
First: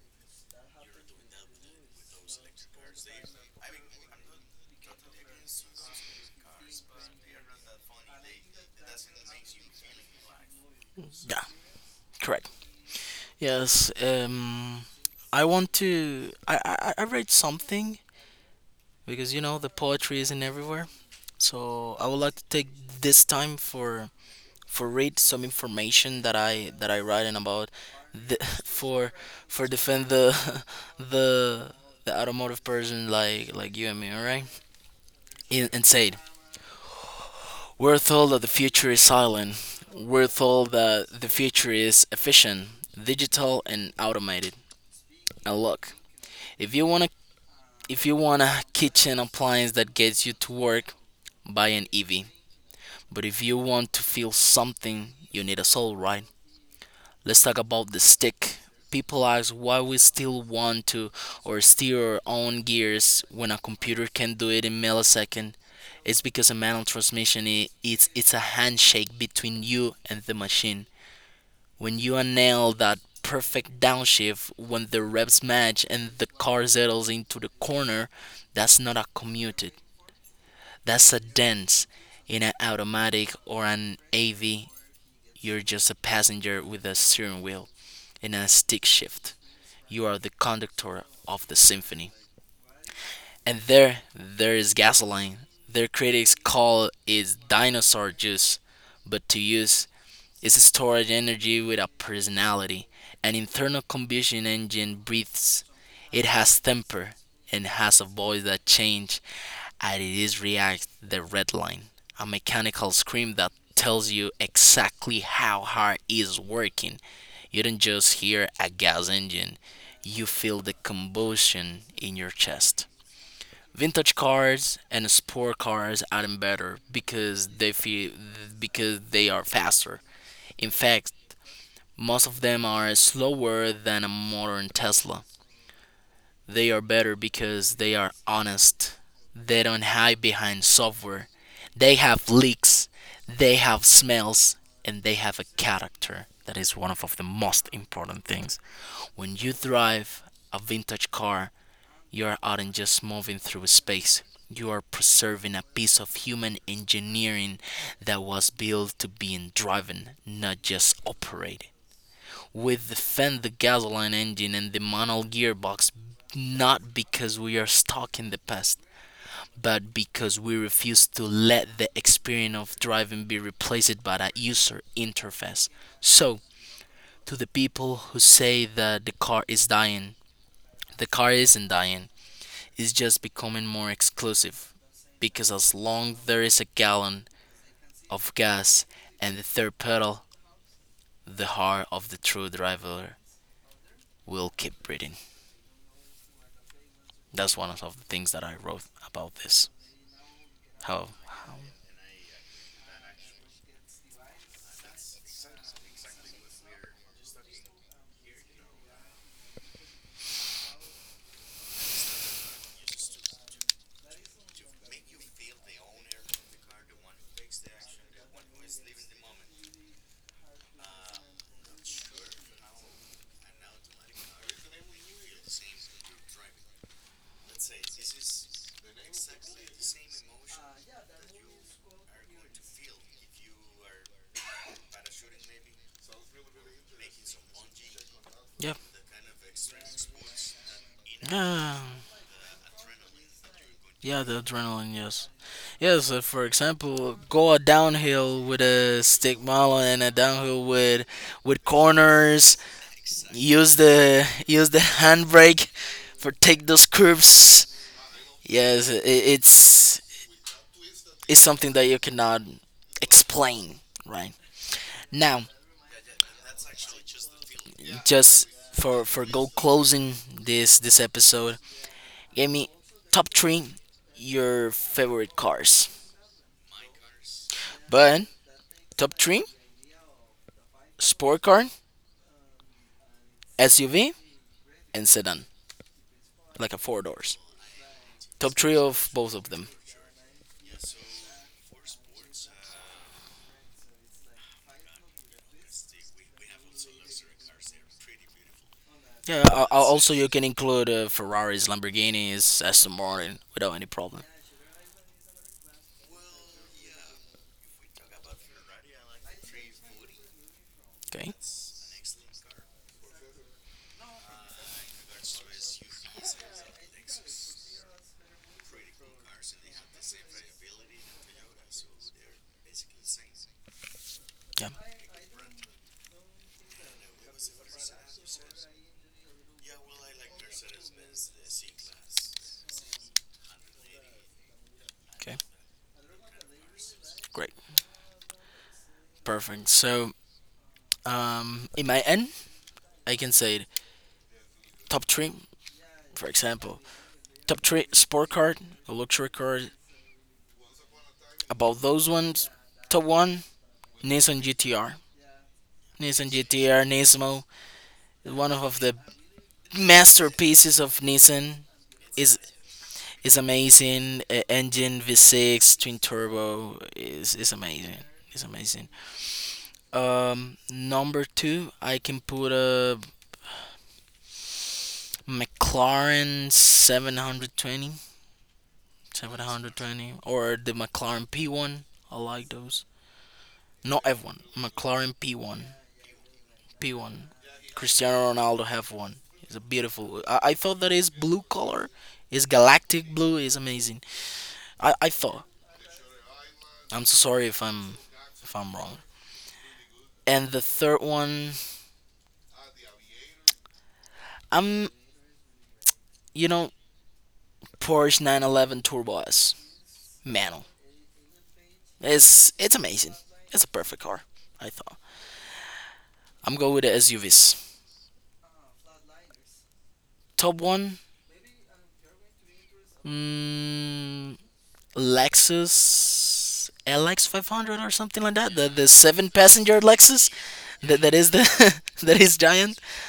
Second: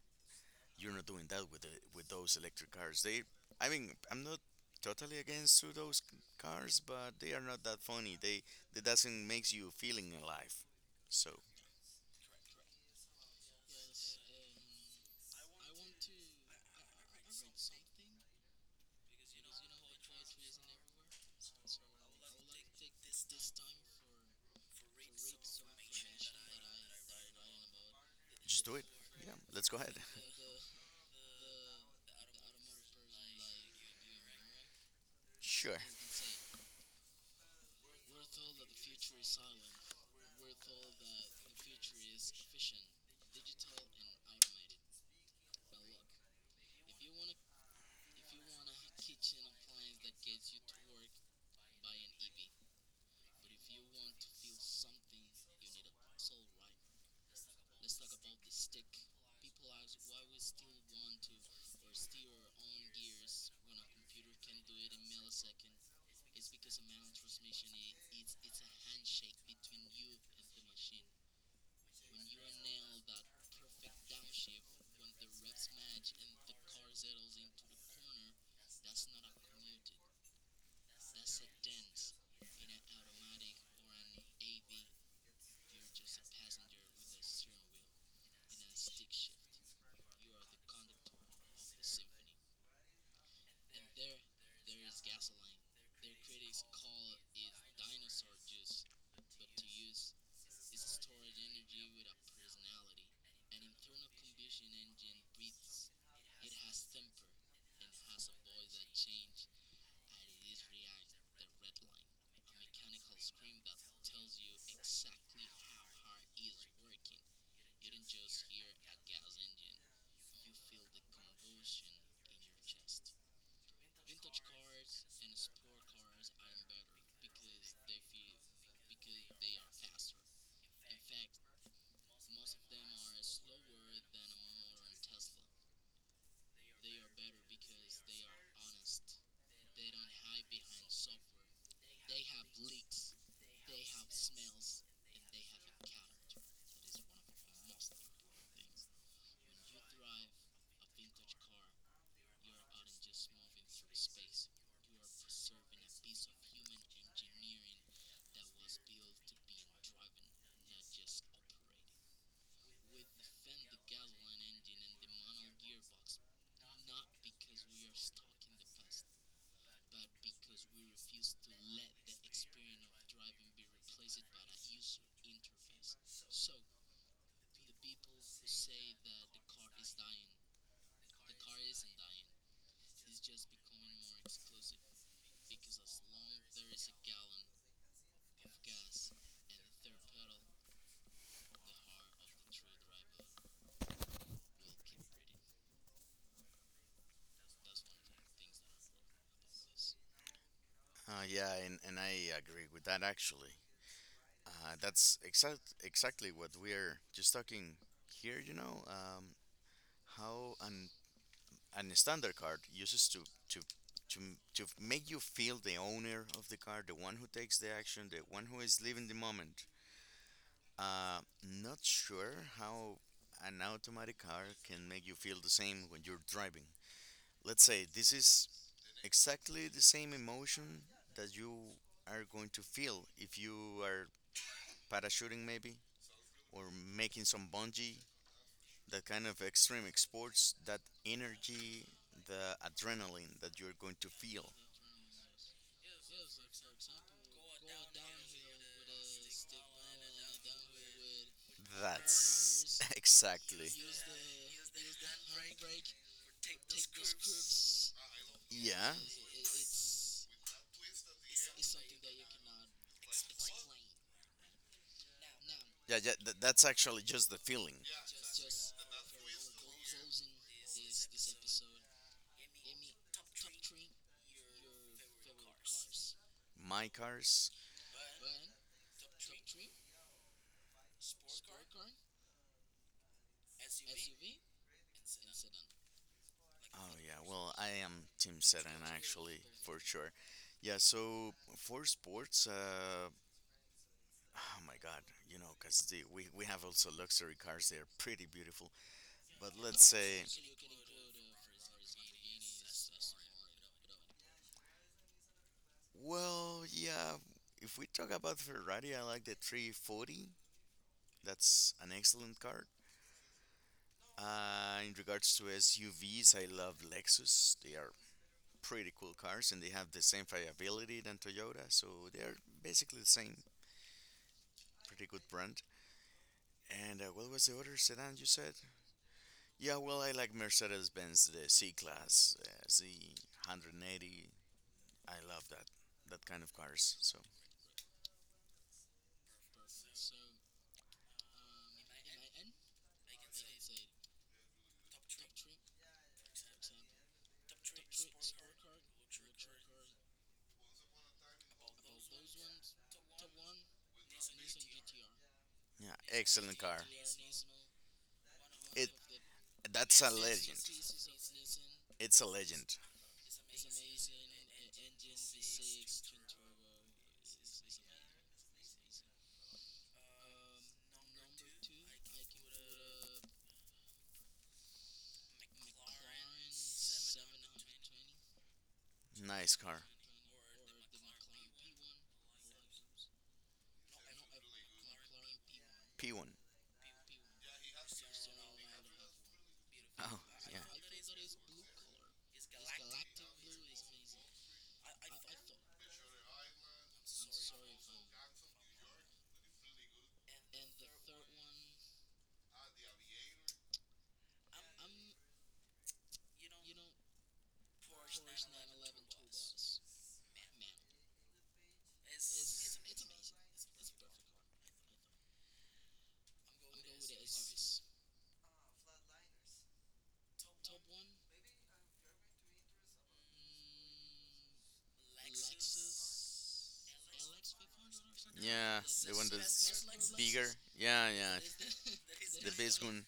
[SPEAKER 2] You're not doing that with the, with those electric cars. They, I mean, I'm not totally against to those cars, but they are not that funny. They, that doesn't makes you feeling alive. So
[SPEAKER 1] Yeah. Correct. Yes, I want to. I read something because you know the poetry isn't everywhere. So I would like to take this time for read some information that I write in about the, [laughs]
[SPEAKER 2] just do it.
[SPEAKER 1] for
[SPEAKER 2] Yeah, let's go ahead.
[SPEAKER 1] defend the [laughs] the the automotive person like you and me, alright? And,
[SPEAKER 2] Sure.
[SPEAKER 1] and said, we're told that the future is silent. We're told that the future is efficient, digital, and automated. And look, if you want to If you want a kitchen appliance that gets you to work, buy an EV. But if you want to feel something, you need a soul, right? Let's talk about the stick. People ask why we still want to or steer our own gears when a computer can do it in millisecond. It's because a manual transmission it's a handshake between you and the machine. When you nail that perfect downshift, when the revs match and the car settles into the corner, that's not a commute. That's a dance. In an automatic or an AV, you're just a passenger with a steering wheel and a stick shift. You are the conductor of the symphony. And there is gasoline. Their critics call it dinosaur juice, but to use is stored energy with a personality. An internal combustion engine breathes. It has temper and has a voice that changes, and it is react the red line. A mechanical scream that tells you exactly how hard it is working. You don't just hear a gas engine, you feel the combustion in your chest. Vintage cars and sport cars are better because they feel, because they are faster. In fact, most of them are slower than a modern Tesla. They are better because they are honest. They don't hide behind software. They have leaks, they have smells, and they have a character. That is one of the most important things. When you drive a vintage car, you are out and just moving through space. You are preserving a piece of human engineering that was built to be driven, not just operated with the fan, the gasoline engine, and the manual gearbox, not because we are stuck in the past, but because we refuse to let the experience of driving be replaced by a user interface. So, to the people who say that the car is dying, the car isn't dying, it's just becoming more exclusive. Because as long there is a gallon of gas and the third pedal, the heart of the true driver will keep breathing. That's one of the things that I wrote about this. How, how
[SPEAKER 2] Yeah, and I agree with that actually. That's exactly what we're just talking here, how an and the standard card uses to to to make you feel the owner of the card, the one who takes the action, the one who is living the moment. Not sure how an automatic car can make you feel the same when you're driving. Let's say this is exactly the same emotion that you are going to feel if you are parachuting, maybe, or making some bungee,
[SPEAKER 1] yeah,
[SPEAKER 2] that kind of extreme sports, that
[SPEAKER 1] yeah,
[SPEAKER 2] energy, the adrenaline that you're going to
[SPEAKER 1] yeah, the
[SPEAKER 2] feel.
[SPEAKER 1] adrenaline, yes. Yes, for example, go a downhill with a stick model and a downhill with corners.
[SPEAKER 2] That's [laughs] exactly.
[SPEAKER 1] Use the handbrake for take those curves. Yes,
[SPEAKER 2] Yeah.
[SPEAKER 1] it's something that you cannot explain, right? Now,
[SPEAKER 2] Yeah, yeah, that's actually just the feeling.
[SPEAKER 1] just for go closing this episode, give me top three your favorite cars.
[SPEAKER 2] My cars.
[SPEAKER 1] But top three sport car, SUV, and sedan, like a
[SPEAKER 2] Oh
[SPEAKER 1] four
[SPEAKER 2] yeah,
[SPEAKER 1] doors.
[SPEAKER 2] well I am Team
[SPEAKER 1] Top three
[SPEAKER 2] Sedan
[SPEAKER 1] of both
[SPEAKER 2] actually
[SPEAKER 1] of them.
[SPEAKER 2] for sure. Yeah, so for sports, oh my God, you know, because the, we have also luxury cars. They are pretty beautiful.
[SPEAKER 1] Yeah.
[SPEAKER 2] But let's
[SPEAKER 1] Also,
[SPEAKER 2] say,
[SPEAKER 1] you can include Ferraris, Lamborghinis, Aston Martin without any problem.
[SPEAKER 2] well, yeah, if we talk about Ferrari, I like the 340.
[SPEAKER 1] Okay.
[SPEAKER 2] That's an excellent car. In regards to SUVs, I love Lexus. They are pretty cool cars and they have the same fiability than Toyota, so they're basically the same.
[SPEAKER 1] Yeah.
[SPEAKER 2] Pretty good brand. And what was the other sedan you said? Yeah, well, I like Mercedes Benz, the C Class, Z180. I
[SPEAKER 1] Okay.
[SPEAKER 2] love that, that kind of cars. So,
[SPEAKER 1] Great. Perfect. So, in my end, I can say top three. For example, top three sport car, luxury car. About those ones, top one Nissan GTR.
[SPEAKER 2] yeah,
[SPEAKER 1] Nissan
[SPEAKER 2] excellent car.
[SPEAKER 1] GTR Nismo, one of
[SPEAKER 2] It
[SPEAKER 1] the
[SPEAKER 2] That's a legend.
[SPEAKER 1] masterpieces of Nissan,
[SPEAKER 2] It's a
[SPEAKER 1] is
[SPEAKER 2] legend.
[SPEAKER 1] is amazing. Engine V6 twin turbo is amazing. Is amazing. Number two, I can put a McLaren seven hundred twenty seven
[SPEAKER 2] Nice
[SPEAKER 1] hundred
[SPEAKER 2] car.
[SPEAKER 1] twenty or the McLaren P1. I like those. Not F1, McLaren P1.
[SPEAKER 2] P1.
[SPEAKER 1] P one. Cristiano Ronaldo have one. It's a
[SPEAKER 2] Oh,
[SPEAKER 1] beautiful. I
[SPEAKER 2] yeah.
[SPEAKER 1] thought that his blue color, his galactic blue, is amazing. I thought. I'm so sorry if I'm wrong. And the third one, I'm you know Porsche 911 Turbo S. Manual. It's amazing. It's a perfect car. I thought. I'm going with the SUVs. Top one. Mm, Lexus LX 500 or something like that.
[SPEAKER 2] Yeah,
[SPEAKER 1] The
[SPEAKER 2] the one
[SPEAKER 1] seven passenger
[SPEAKER 2] that's
[SPEAKER 1] Lexus,
[SPEAKER 2] bigger.
[SPEAKER 1] that
[SPEAKER 2] Yeah,
[SPEAKER 1] that is the
[SPEAKER 2] yeah,
[SPEAKER 1] [laughs] that is
[SPEAKER 2] the
[SPEAKER 1] giant.
[SPEAKER 2] best one.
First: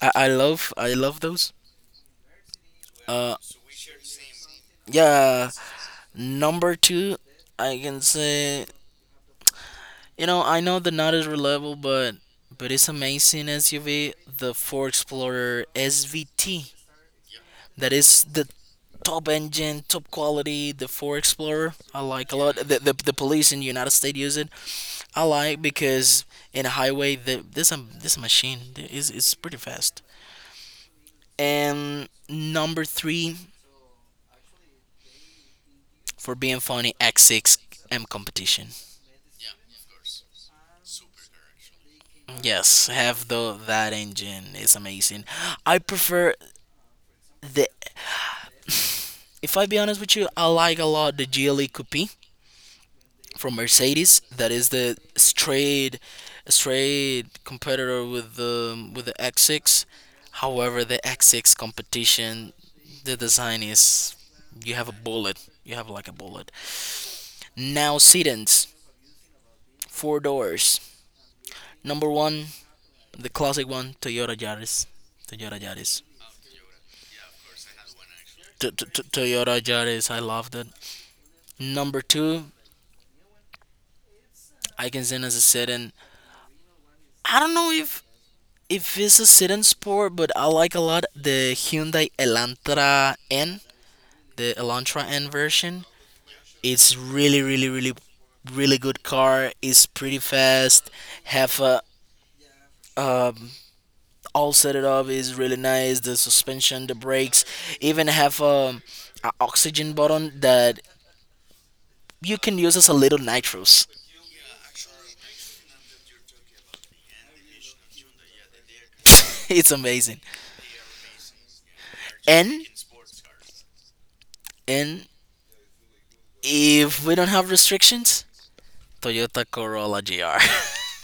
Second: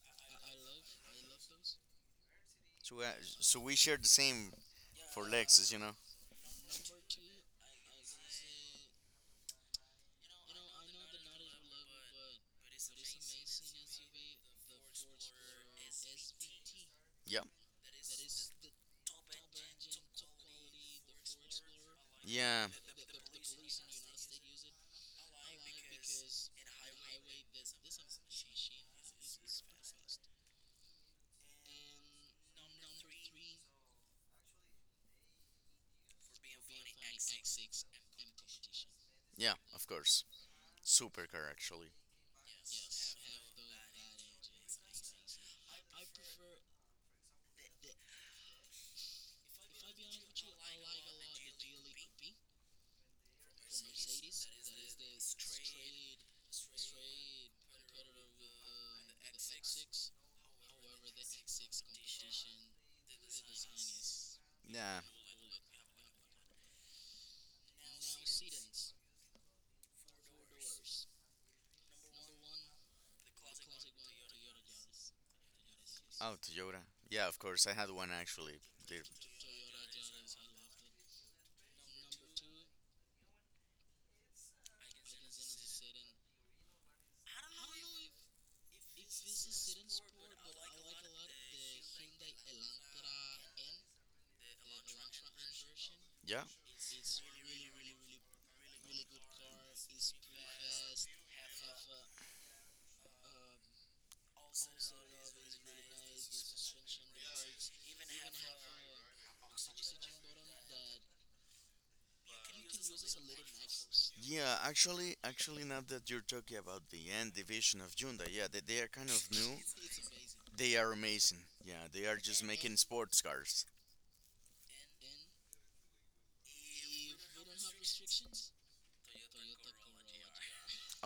[SPEAKER 1] I love those.
[SPEAKER 2] So,
[SPEAKER 1] Uh,
[SPEAKER 2] so we share the same for
[SPEAKER 1] yeah,
[SPEAKER 2] Lexus, you know.
[SPEAKER 1] number 2, I can say, you know, I know the not as reliable, but it's amazing SUV, the Ford Explorer SVT.
[SPEAKER 2] Yeah,
[SPEAKER 1] That is the top engine, top quality, the Ford Explorer. I like a lot.
[SPEAKER 2] yeah,
[SPEAKER 1] The police in United States use it. I like because in a highway, the, this machine is pretty fast. And number three, for being funny, X6 M competition.
[SPEAKER 2] yeah. Of course, supercar actually.
[SPEAKER 1] Yes, have the that engine is amazing. I prefer the. If I be honest with you, I like a lot the GLE Coupe from Mercedes that is the straight competitor with the X6. However, the X6 competition, the design is you have a
[SPEAKER 2] Yeah,
[SPEAKER 1] bullet, you have like a bullet. Now sedans, four doors. Number one, the classic one, Toyota Yaris. Toyota Yaris.
[SPEAKER 2] oh Toyota. Yeah, of course. I had one actually. The-
[SPEAKER 1] Toyota Yaris, I loved it. Number two, I can send as a sedan. I don't know if it's a sedan sport, but I like a lot the Hyundai Elantra N, the Elantra N version.
[SPEAKER 2] yeah,
[SPEAKER 1] It's really good car. It's pretty fast. Have a um, all set it up is really nice. The suspension, the brakes, even have a oxygen button that you can use as a little nitrous.
[SPEAKER 2] yeah. Actually, now that you're talking about the end division of Hyundai, yeah, they are kind of
[SPEAKER 1] [laughs]
[SPEAKER 2] new.
[SPEAKER 1] It's amazing.
[SPEAKER 2] They are amazing. Yeah, they are just
[SPEAKER 1] And
[SPEAKER 2] making sports cars.
[SPEAKER 1] and if we don't have restrictions, Toyota Corolla GR.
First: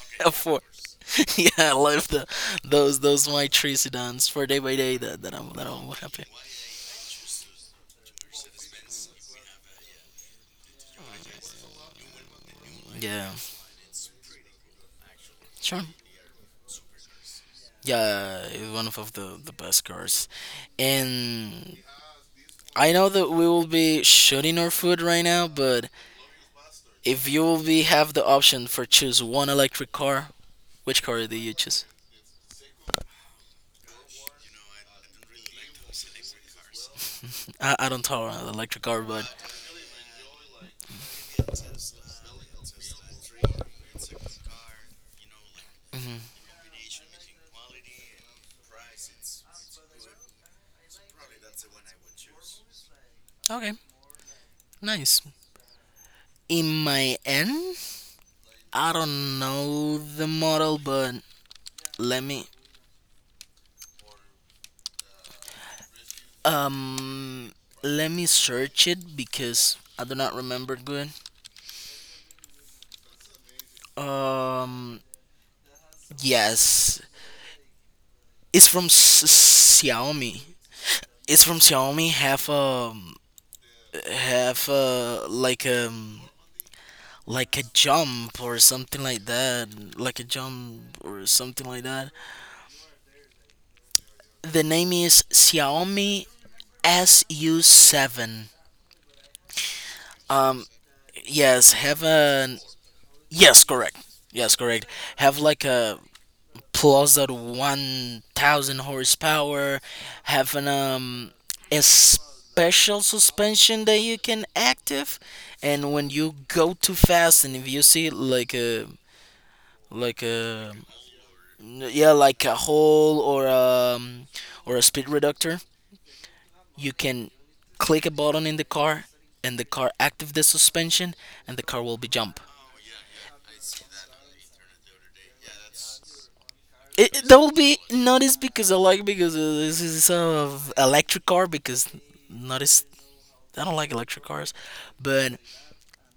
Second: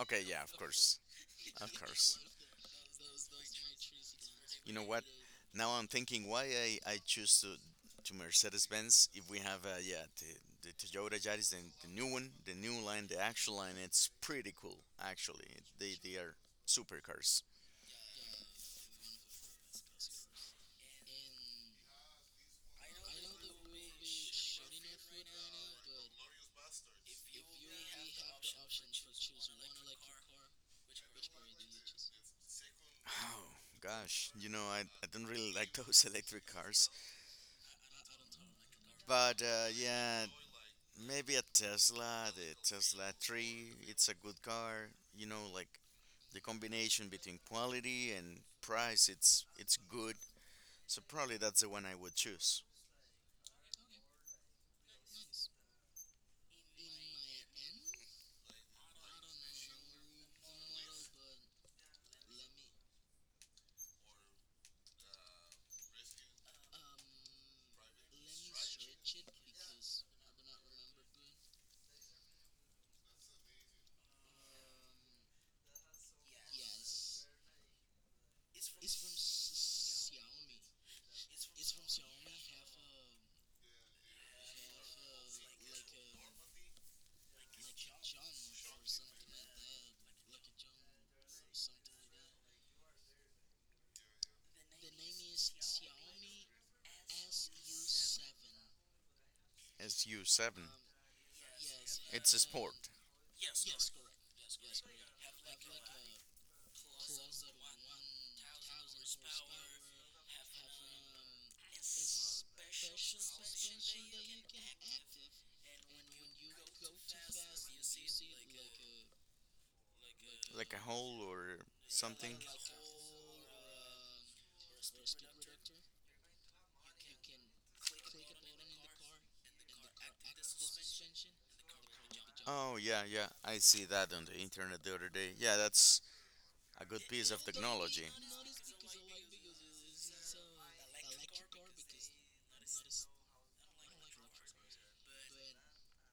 [SPEAKER 2] Okay,
[SPEAKER 1] Of
[SPEAKER 2] yeah, of
[SPEAKER 1] course. [laughs]
[SPEAKER 2] course,
[SPEAKER 1] Yeah,
[SPEAKER 2] of
[SPEAKER 1] I love
[SPEAKER 2] course.
[SPEAKER 1] the those my three sedans for day
[SPEAKER 2] You
[SPEAKER 1] by
[SPEAKER 2] know
[SPEAKER 1] day
[SPEAKER 2] what?
[SPEAKER 1] that
[SPEAKER 2] Now I'm
[SPEAKER 1] I'm happy.
[SPEAKER 2] thinking why I choose to Mercedes-Benz if we have yeah the Toyota Yaris the new one the new line the
[SPEAKER 1] Yeah,
[SPEAKER 2] actual line it's pretty cool actually
[SPEAKER 1] sure.
[SPEAKER 2] they are supercars.
[SPEAKER 1] Yeah, it's one of the best cars, and I know that we will be shooting our food right now. But if you will be have the option for choose one electric car, which car do you choose?
[SPEAKER 2] Oh gosh, you know I don't really like those [laughs] electric cars,
[SPEAKER 1] I don't tolerate electric car, but
[SPEAKER 2] but yeah maybe a Tesla the Tesla three it's a good car you know like
[SPEAKER 1] mhm.
[SPEAKER 2] the combination between quality and price it's good so probably that's the one I would choose.
[SPEAKER 1] Okay, nice. In my end. I don't know the model, but let me um let me search it because I do not remember good. Um yes, it's from Xiaomi. It's from Xiaomi. Have a have a like um like a jump or something like that, The name is Xiaomi SU7.
[SPEAKER 2] SU7.
[SPEAKER 1] Um, yes,
[SPEAKER 2] Yes.
[SPEAKER 1] have
[SPEAKER 2] It's a
[SPEAKER 1] an.
[SPEAKER 2] sport,
[SPEAKER 1] Yes, correct. Yes, correct. Have like a plus at 1000 horsepower, have an a special suspension that you can active and when you go too fast and if you see like a
[SPEAKER 2] like a hole or
[SPEAKER 1] yeah,
[SPEAKER 2] something.
[SPEAKER 1] like a
[SPEAKER 2] Like
[SPEAKER 1] hole or a speed reductor, you can click a button in the car and the car active the suspension and the car will be jump.
[SPEAKER 2] oh, yeah, yeah. I see that on the internet the other day. Yeah, that's a good piece
[SPEAKER 1] That
[SPEAKER 2] of
[SPEAKER 1] will be
[SPEAKER 2] technology.
[SPEAKER 1] not is because I like because this is of electric car because not is I don't like electric cars, but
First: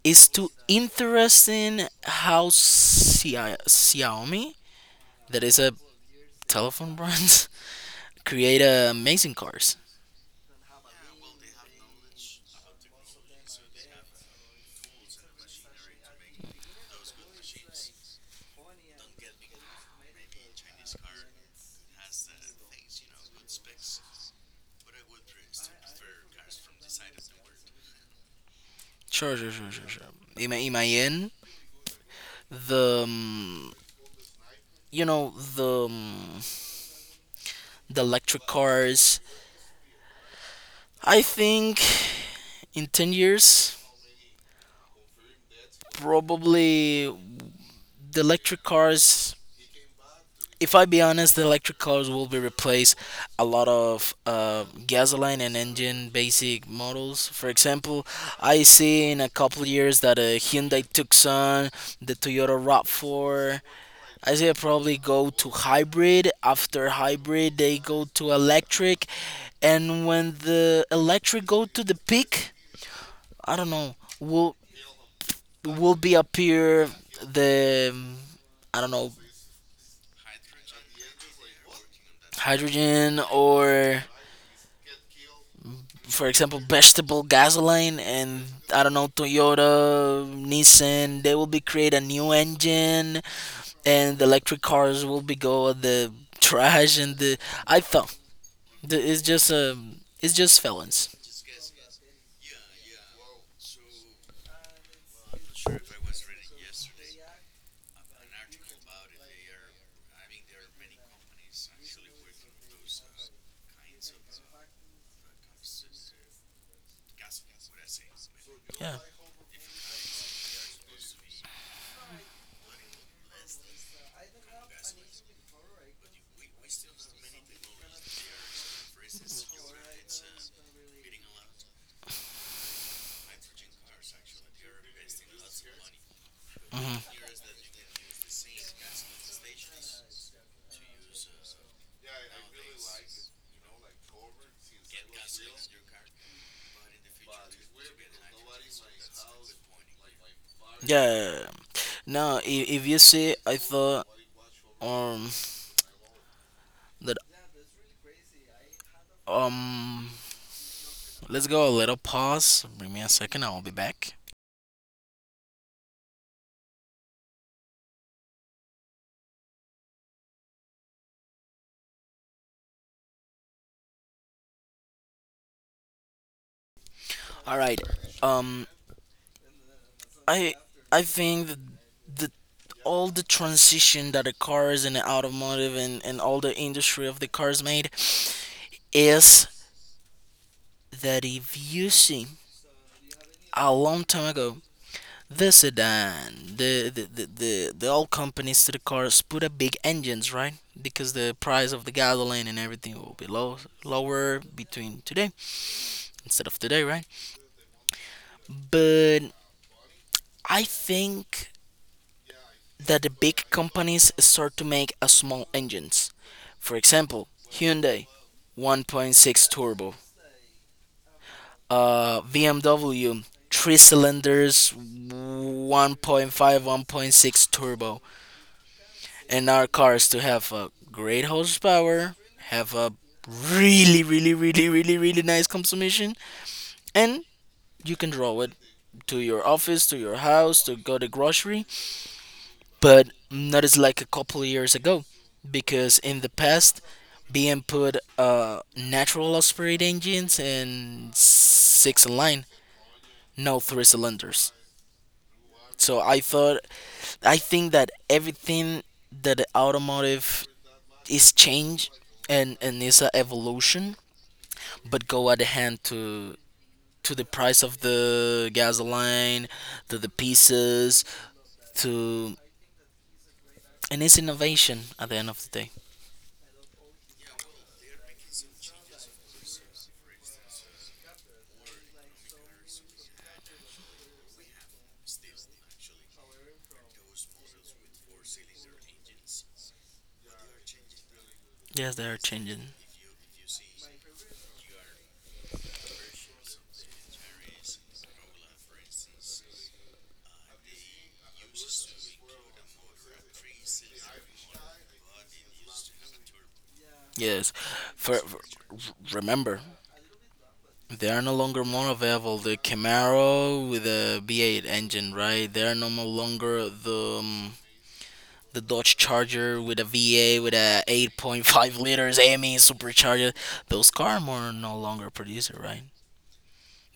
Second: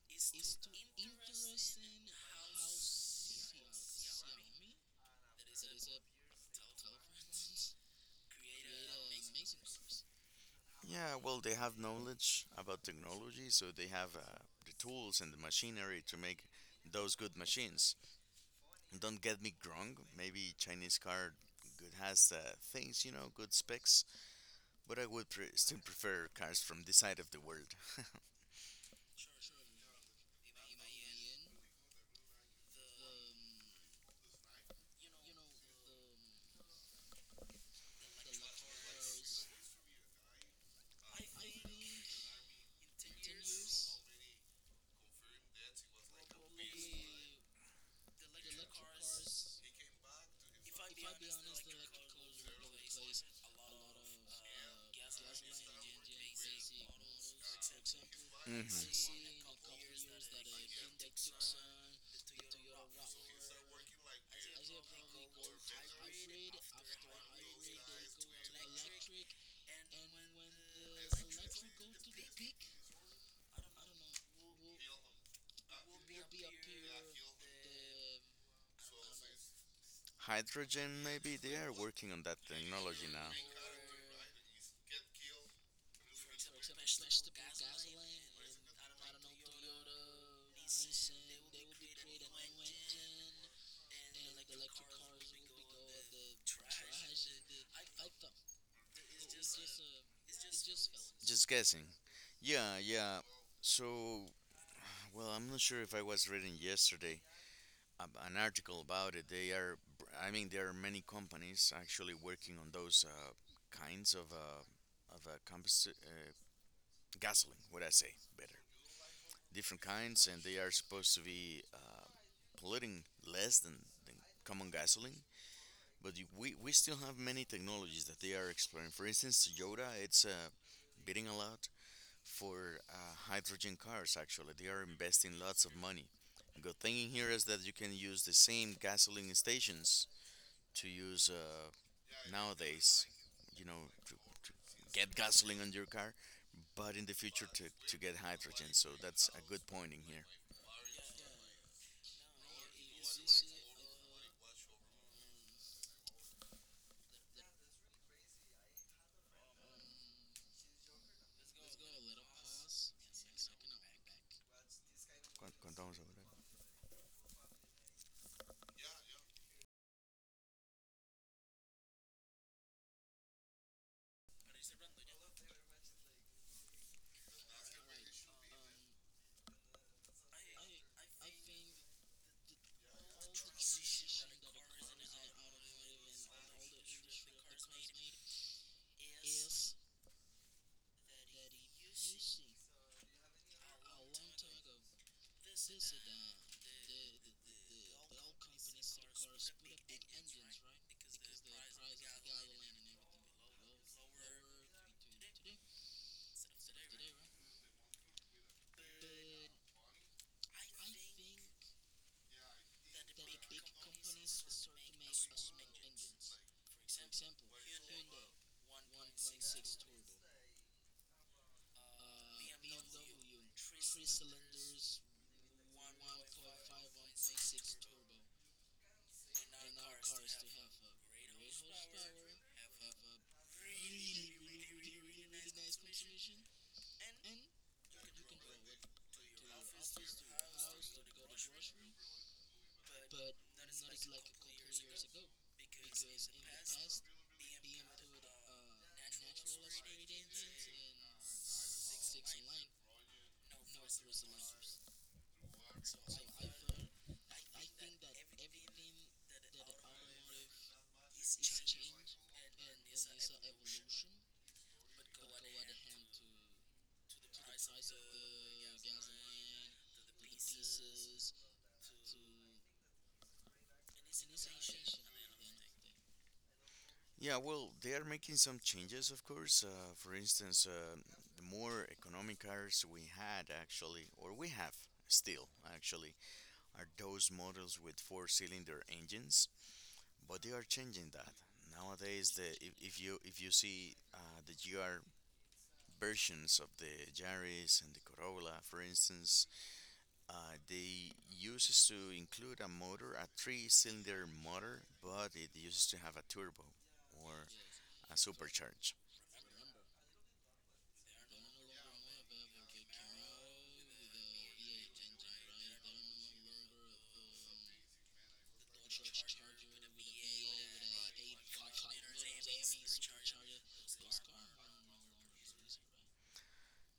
[SPEAKER 1] it's too interesting how Xiaomi that is a telephone brand [laughs] create amazing cars.
[SPEAKER 2] Yeah, well, they have knowledge about technology, so they have the tools and the machinery to make those good machines. Don't get me wrong, maybe Chinese car good has things, you know, good specs, but I would pre- still prefer cars from this side of the world. [laughs]
[SPEAKER 1] Sure. In my end, the you know the electric cars. I think in 10 years probably the electric cars, if I be honest, the electric cars will be replace a lot of gasoline and engine basic models. For example, I
[SPEAKER 2] Hmm.
[SPEAKER 1] see in a couple years that a Hyundai Tucson, the Toyota Rav4, I see it probably go to hybrid. After hybrid, they go to electric, and when the electric go to the peak, I don't know, will be appear the I don't know,
[SPEAKER 2] Hydrogen, maybe they are working on that technology
[SPEAKER 1] hydrogen
[SPEAKER 2] now.
[SPEAKER 1] or, for example, vegetable gasoline. And I don't know, Toyota, Nissan, they will be create a new engine and the electric cars will be go at the trash and the I thought the, it's just felons.
[SPEAKER 2] Just guessing. Yeah, yeah. So, well, I'm not sure if I was reading yesterday an article about it. They are, I mean, there are many companies actually working on those kinds of compost gasoline. What I say, better.
[SPEAKER 1] Yeah.
[SPEAKER 2] Different kinds, and they are supposed to be polluting less than common gasoline. But we still have many technologies that they are exploring. For instance, Toyota, it's bidding a lot for hydrogen cars, actually. They are investing lots of money. Good thing in here is that you can use the same gasoline stations to use nowadays, you know, to get gasoline on your car, but in the future to get hydrogen. So that's a good point in here.
[SPEAKER 1] Yeah. No, if you see I thought um that um let's go a little pause. Bring me a second, I will be back.
[SPEAKER 2] Condoms or whatever.
[SPEAKER 1] All right. Um, I I think that the all the transition that the cars and the automotive and all the industry of the cars made is that if you see a long time ago the sedan the old companies to the cars put up big engines, right? Because the price of the gasoline and everything will be low, lower between today, instead of today, right? But I think that the big companies start to make a small engines. For example, Hyundai 1.6 turbo, BMW 3 cylinders 1.5 1.6 turbo, and our cars to have a great horsepower, have a really nice consumption, and you can draw it to your office, to your house, to go to grocery, but not as like a couple years ago, because in the past BM put natural aspirate engines and six line, no three cylinders. So I thought I think that everything that the automotive is change and is a evolution, but go at the hand to the price of the gasoline, to the pieces, to, and it's innovation at the end of the day.
[SPEAKER 2] Yeah, well, they are making some changes, of course. For instance, the more economic cars we had, actually, or we have still, actually, are those models with four-cylinder engines. But they are changing that
[SPEAKER 1] Yes, they are
[SPEAKER 2] nowadays. The
[SPEAKER 1] changing.
[SPEAKER 2] If you see the GR versions of the Yaris and the Corolla, for instance. They uses to include a motor, a three-cylinder motor, but it uses to have a turbo or
[SPEAKER 1] Yes.
[SPEAKER 2] a
[SPEAKER 1] For, for-
[SPEAKER 2] supercharge.
[SPEAKER 1] remember, they are no longer more available. The Camaro with a V8 engine, right? They are no more longer the Dodge Charger with a V8 with a 8.5 liters AME supercharger. Those cars are no longer produced, right?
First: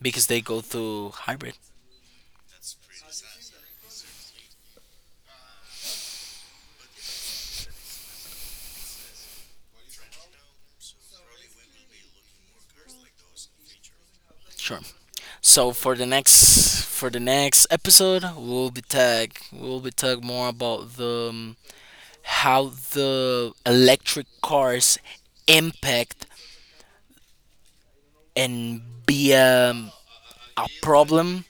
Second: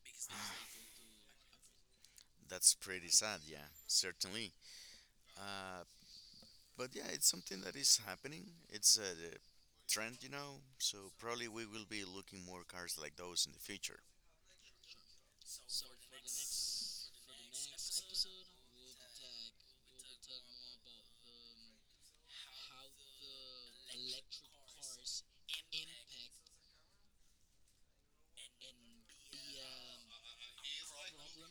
[SPEAKER 1] Because they go through hybrid.
[SPEAKER 2] That's pretty sad, yeah, certainly. Uh, but yeah, it's something that is happening. It's a trend, you know. So probably we will be looking more cars like those in the future.
[SPEAKER 1] Sure. So for the next episode, we'll be tag we'll be talk more about the how the electric cars impact and be a problem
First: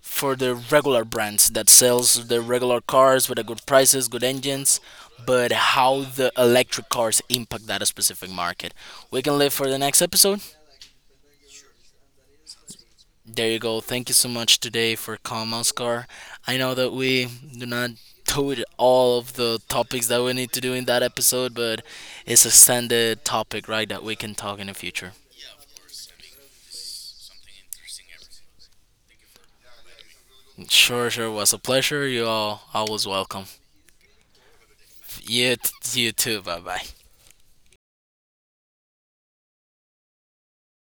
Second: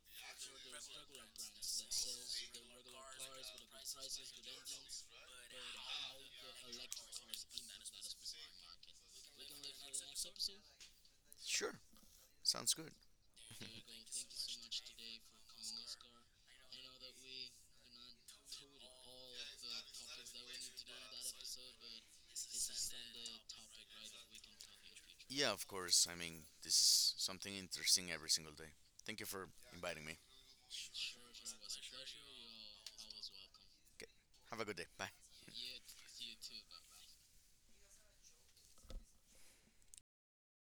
[SPEAKER 1] for the regular brands that sells the regular cars with a good prices, good engines, but how the electric cars impact that specific market. We can live for the next episode.
[SPEAKER 2] Sure, sounds good.
[SPEAKER 1] There you
[SPEAKER 2] [laughs]
[SPEAKER 1] go. Thank you so much today for calling Oscar. I know that we do not do it all of the topics that we need to do in that episode, but it's a standard topic, right, that we can talk in the future.
[SPEAKER 2] Yeah, of course. I mean, this is something interesting every single day. Thank you for inviting me.
[SPEAKER 1] Sure, sure. Was a pleasure. You all always welcome.
[SPEAKER 2] Okay. Have a good day. Bye.
[SPEAKER 1] You, you too. Bye bye.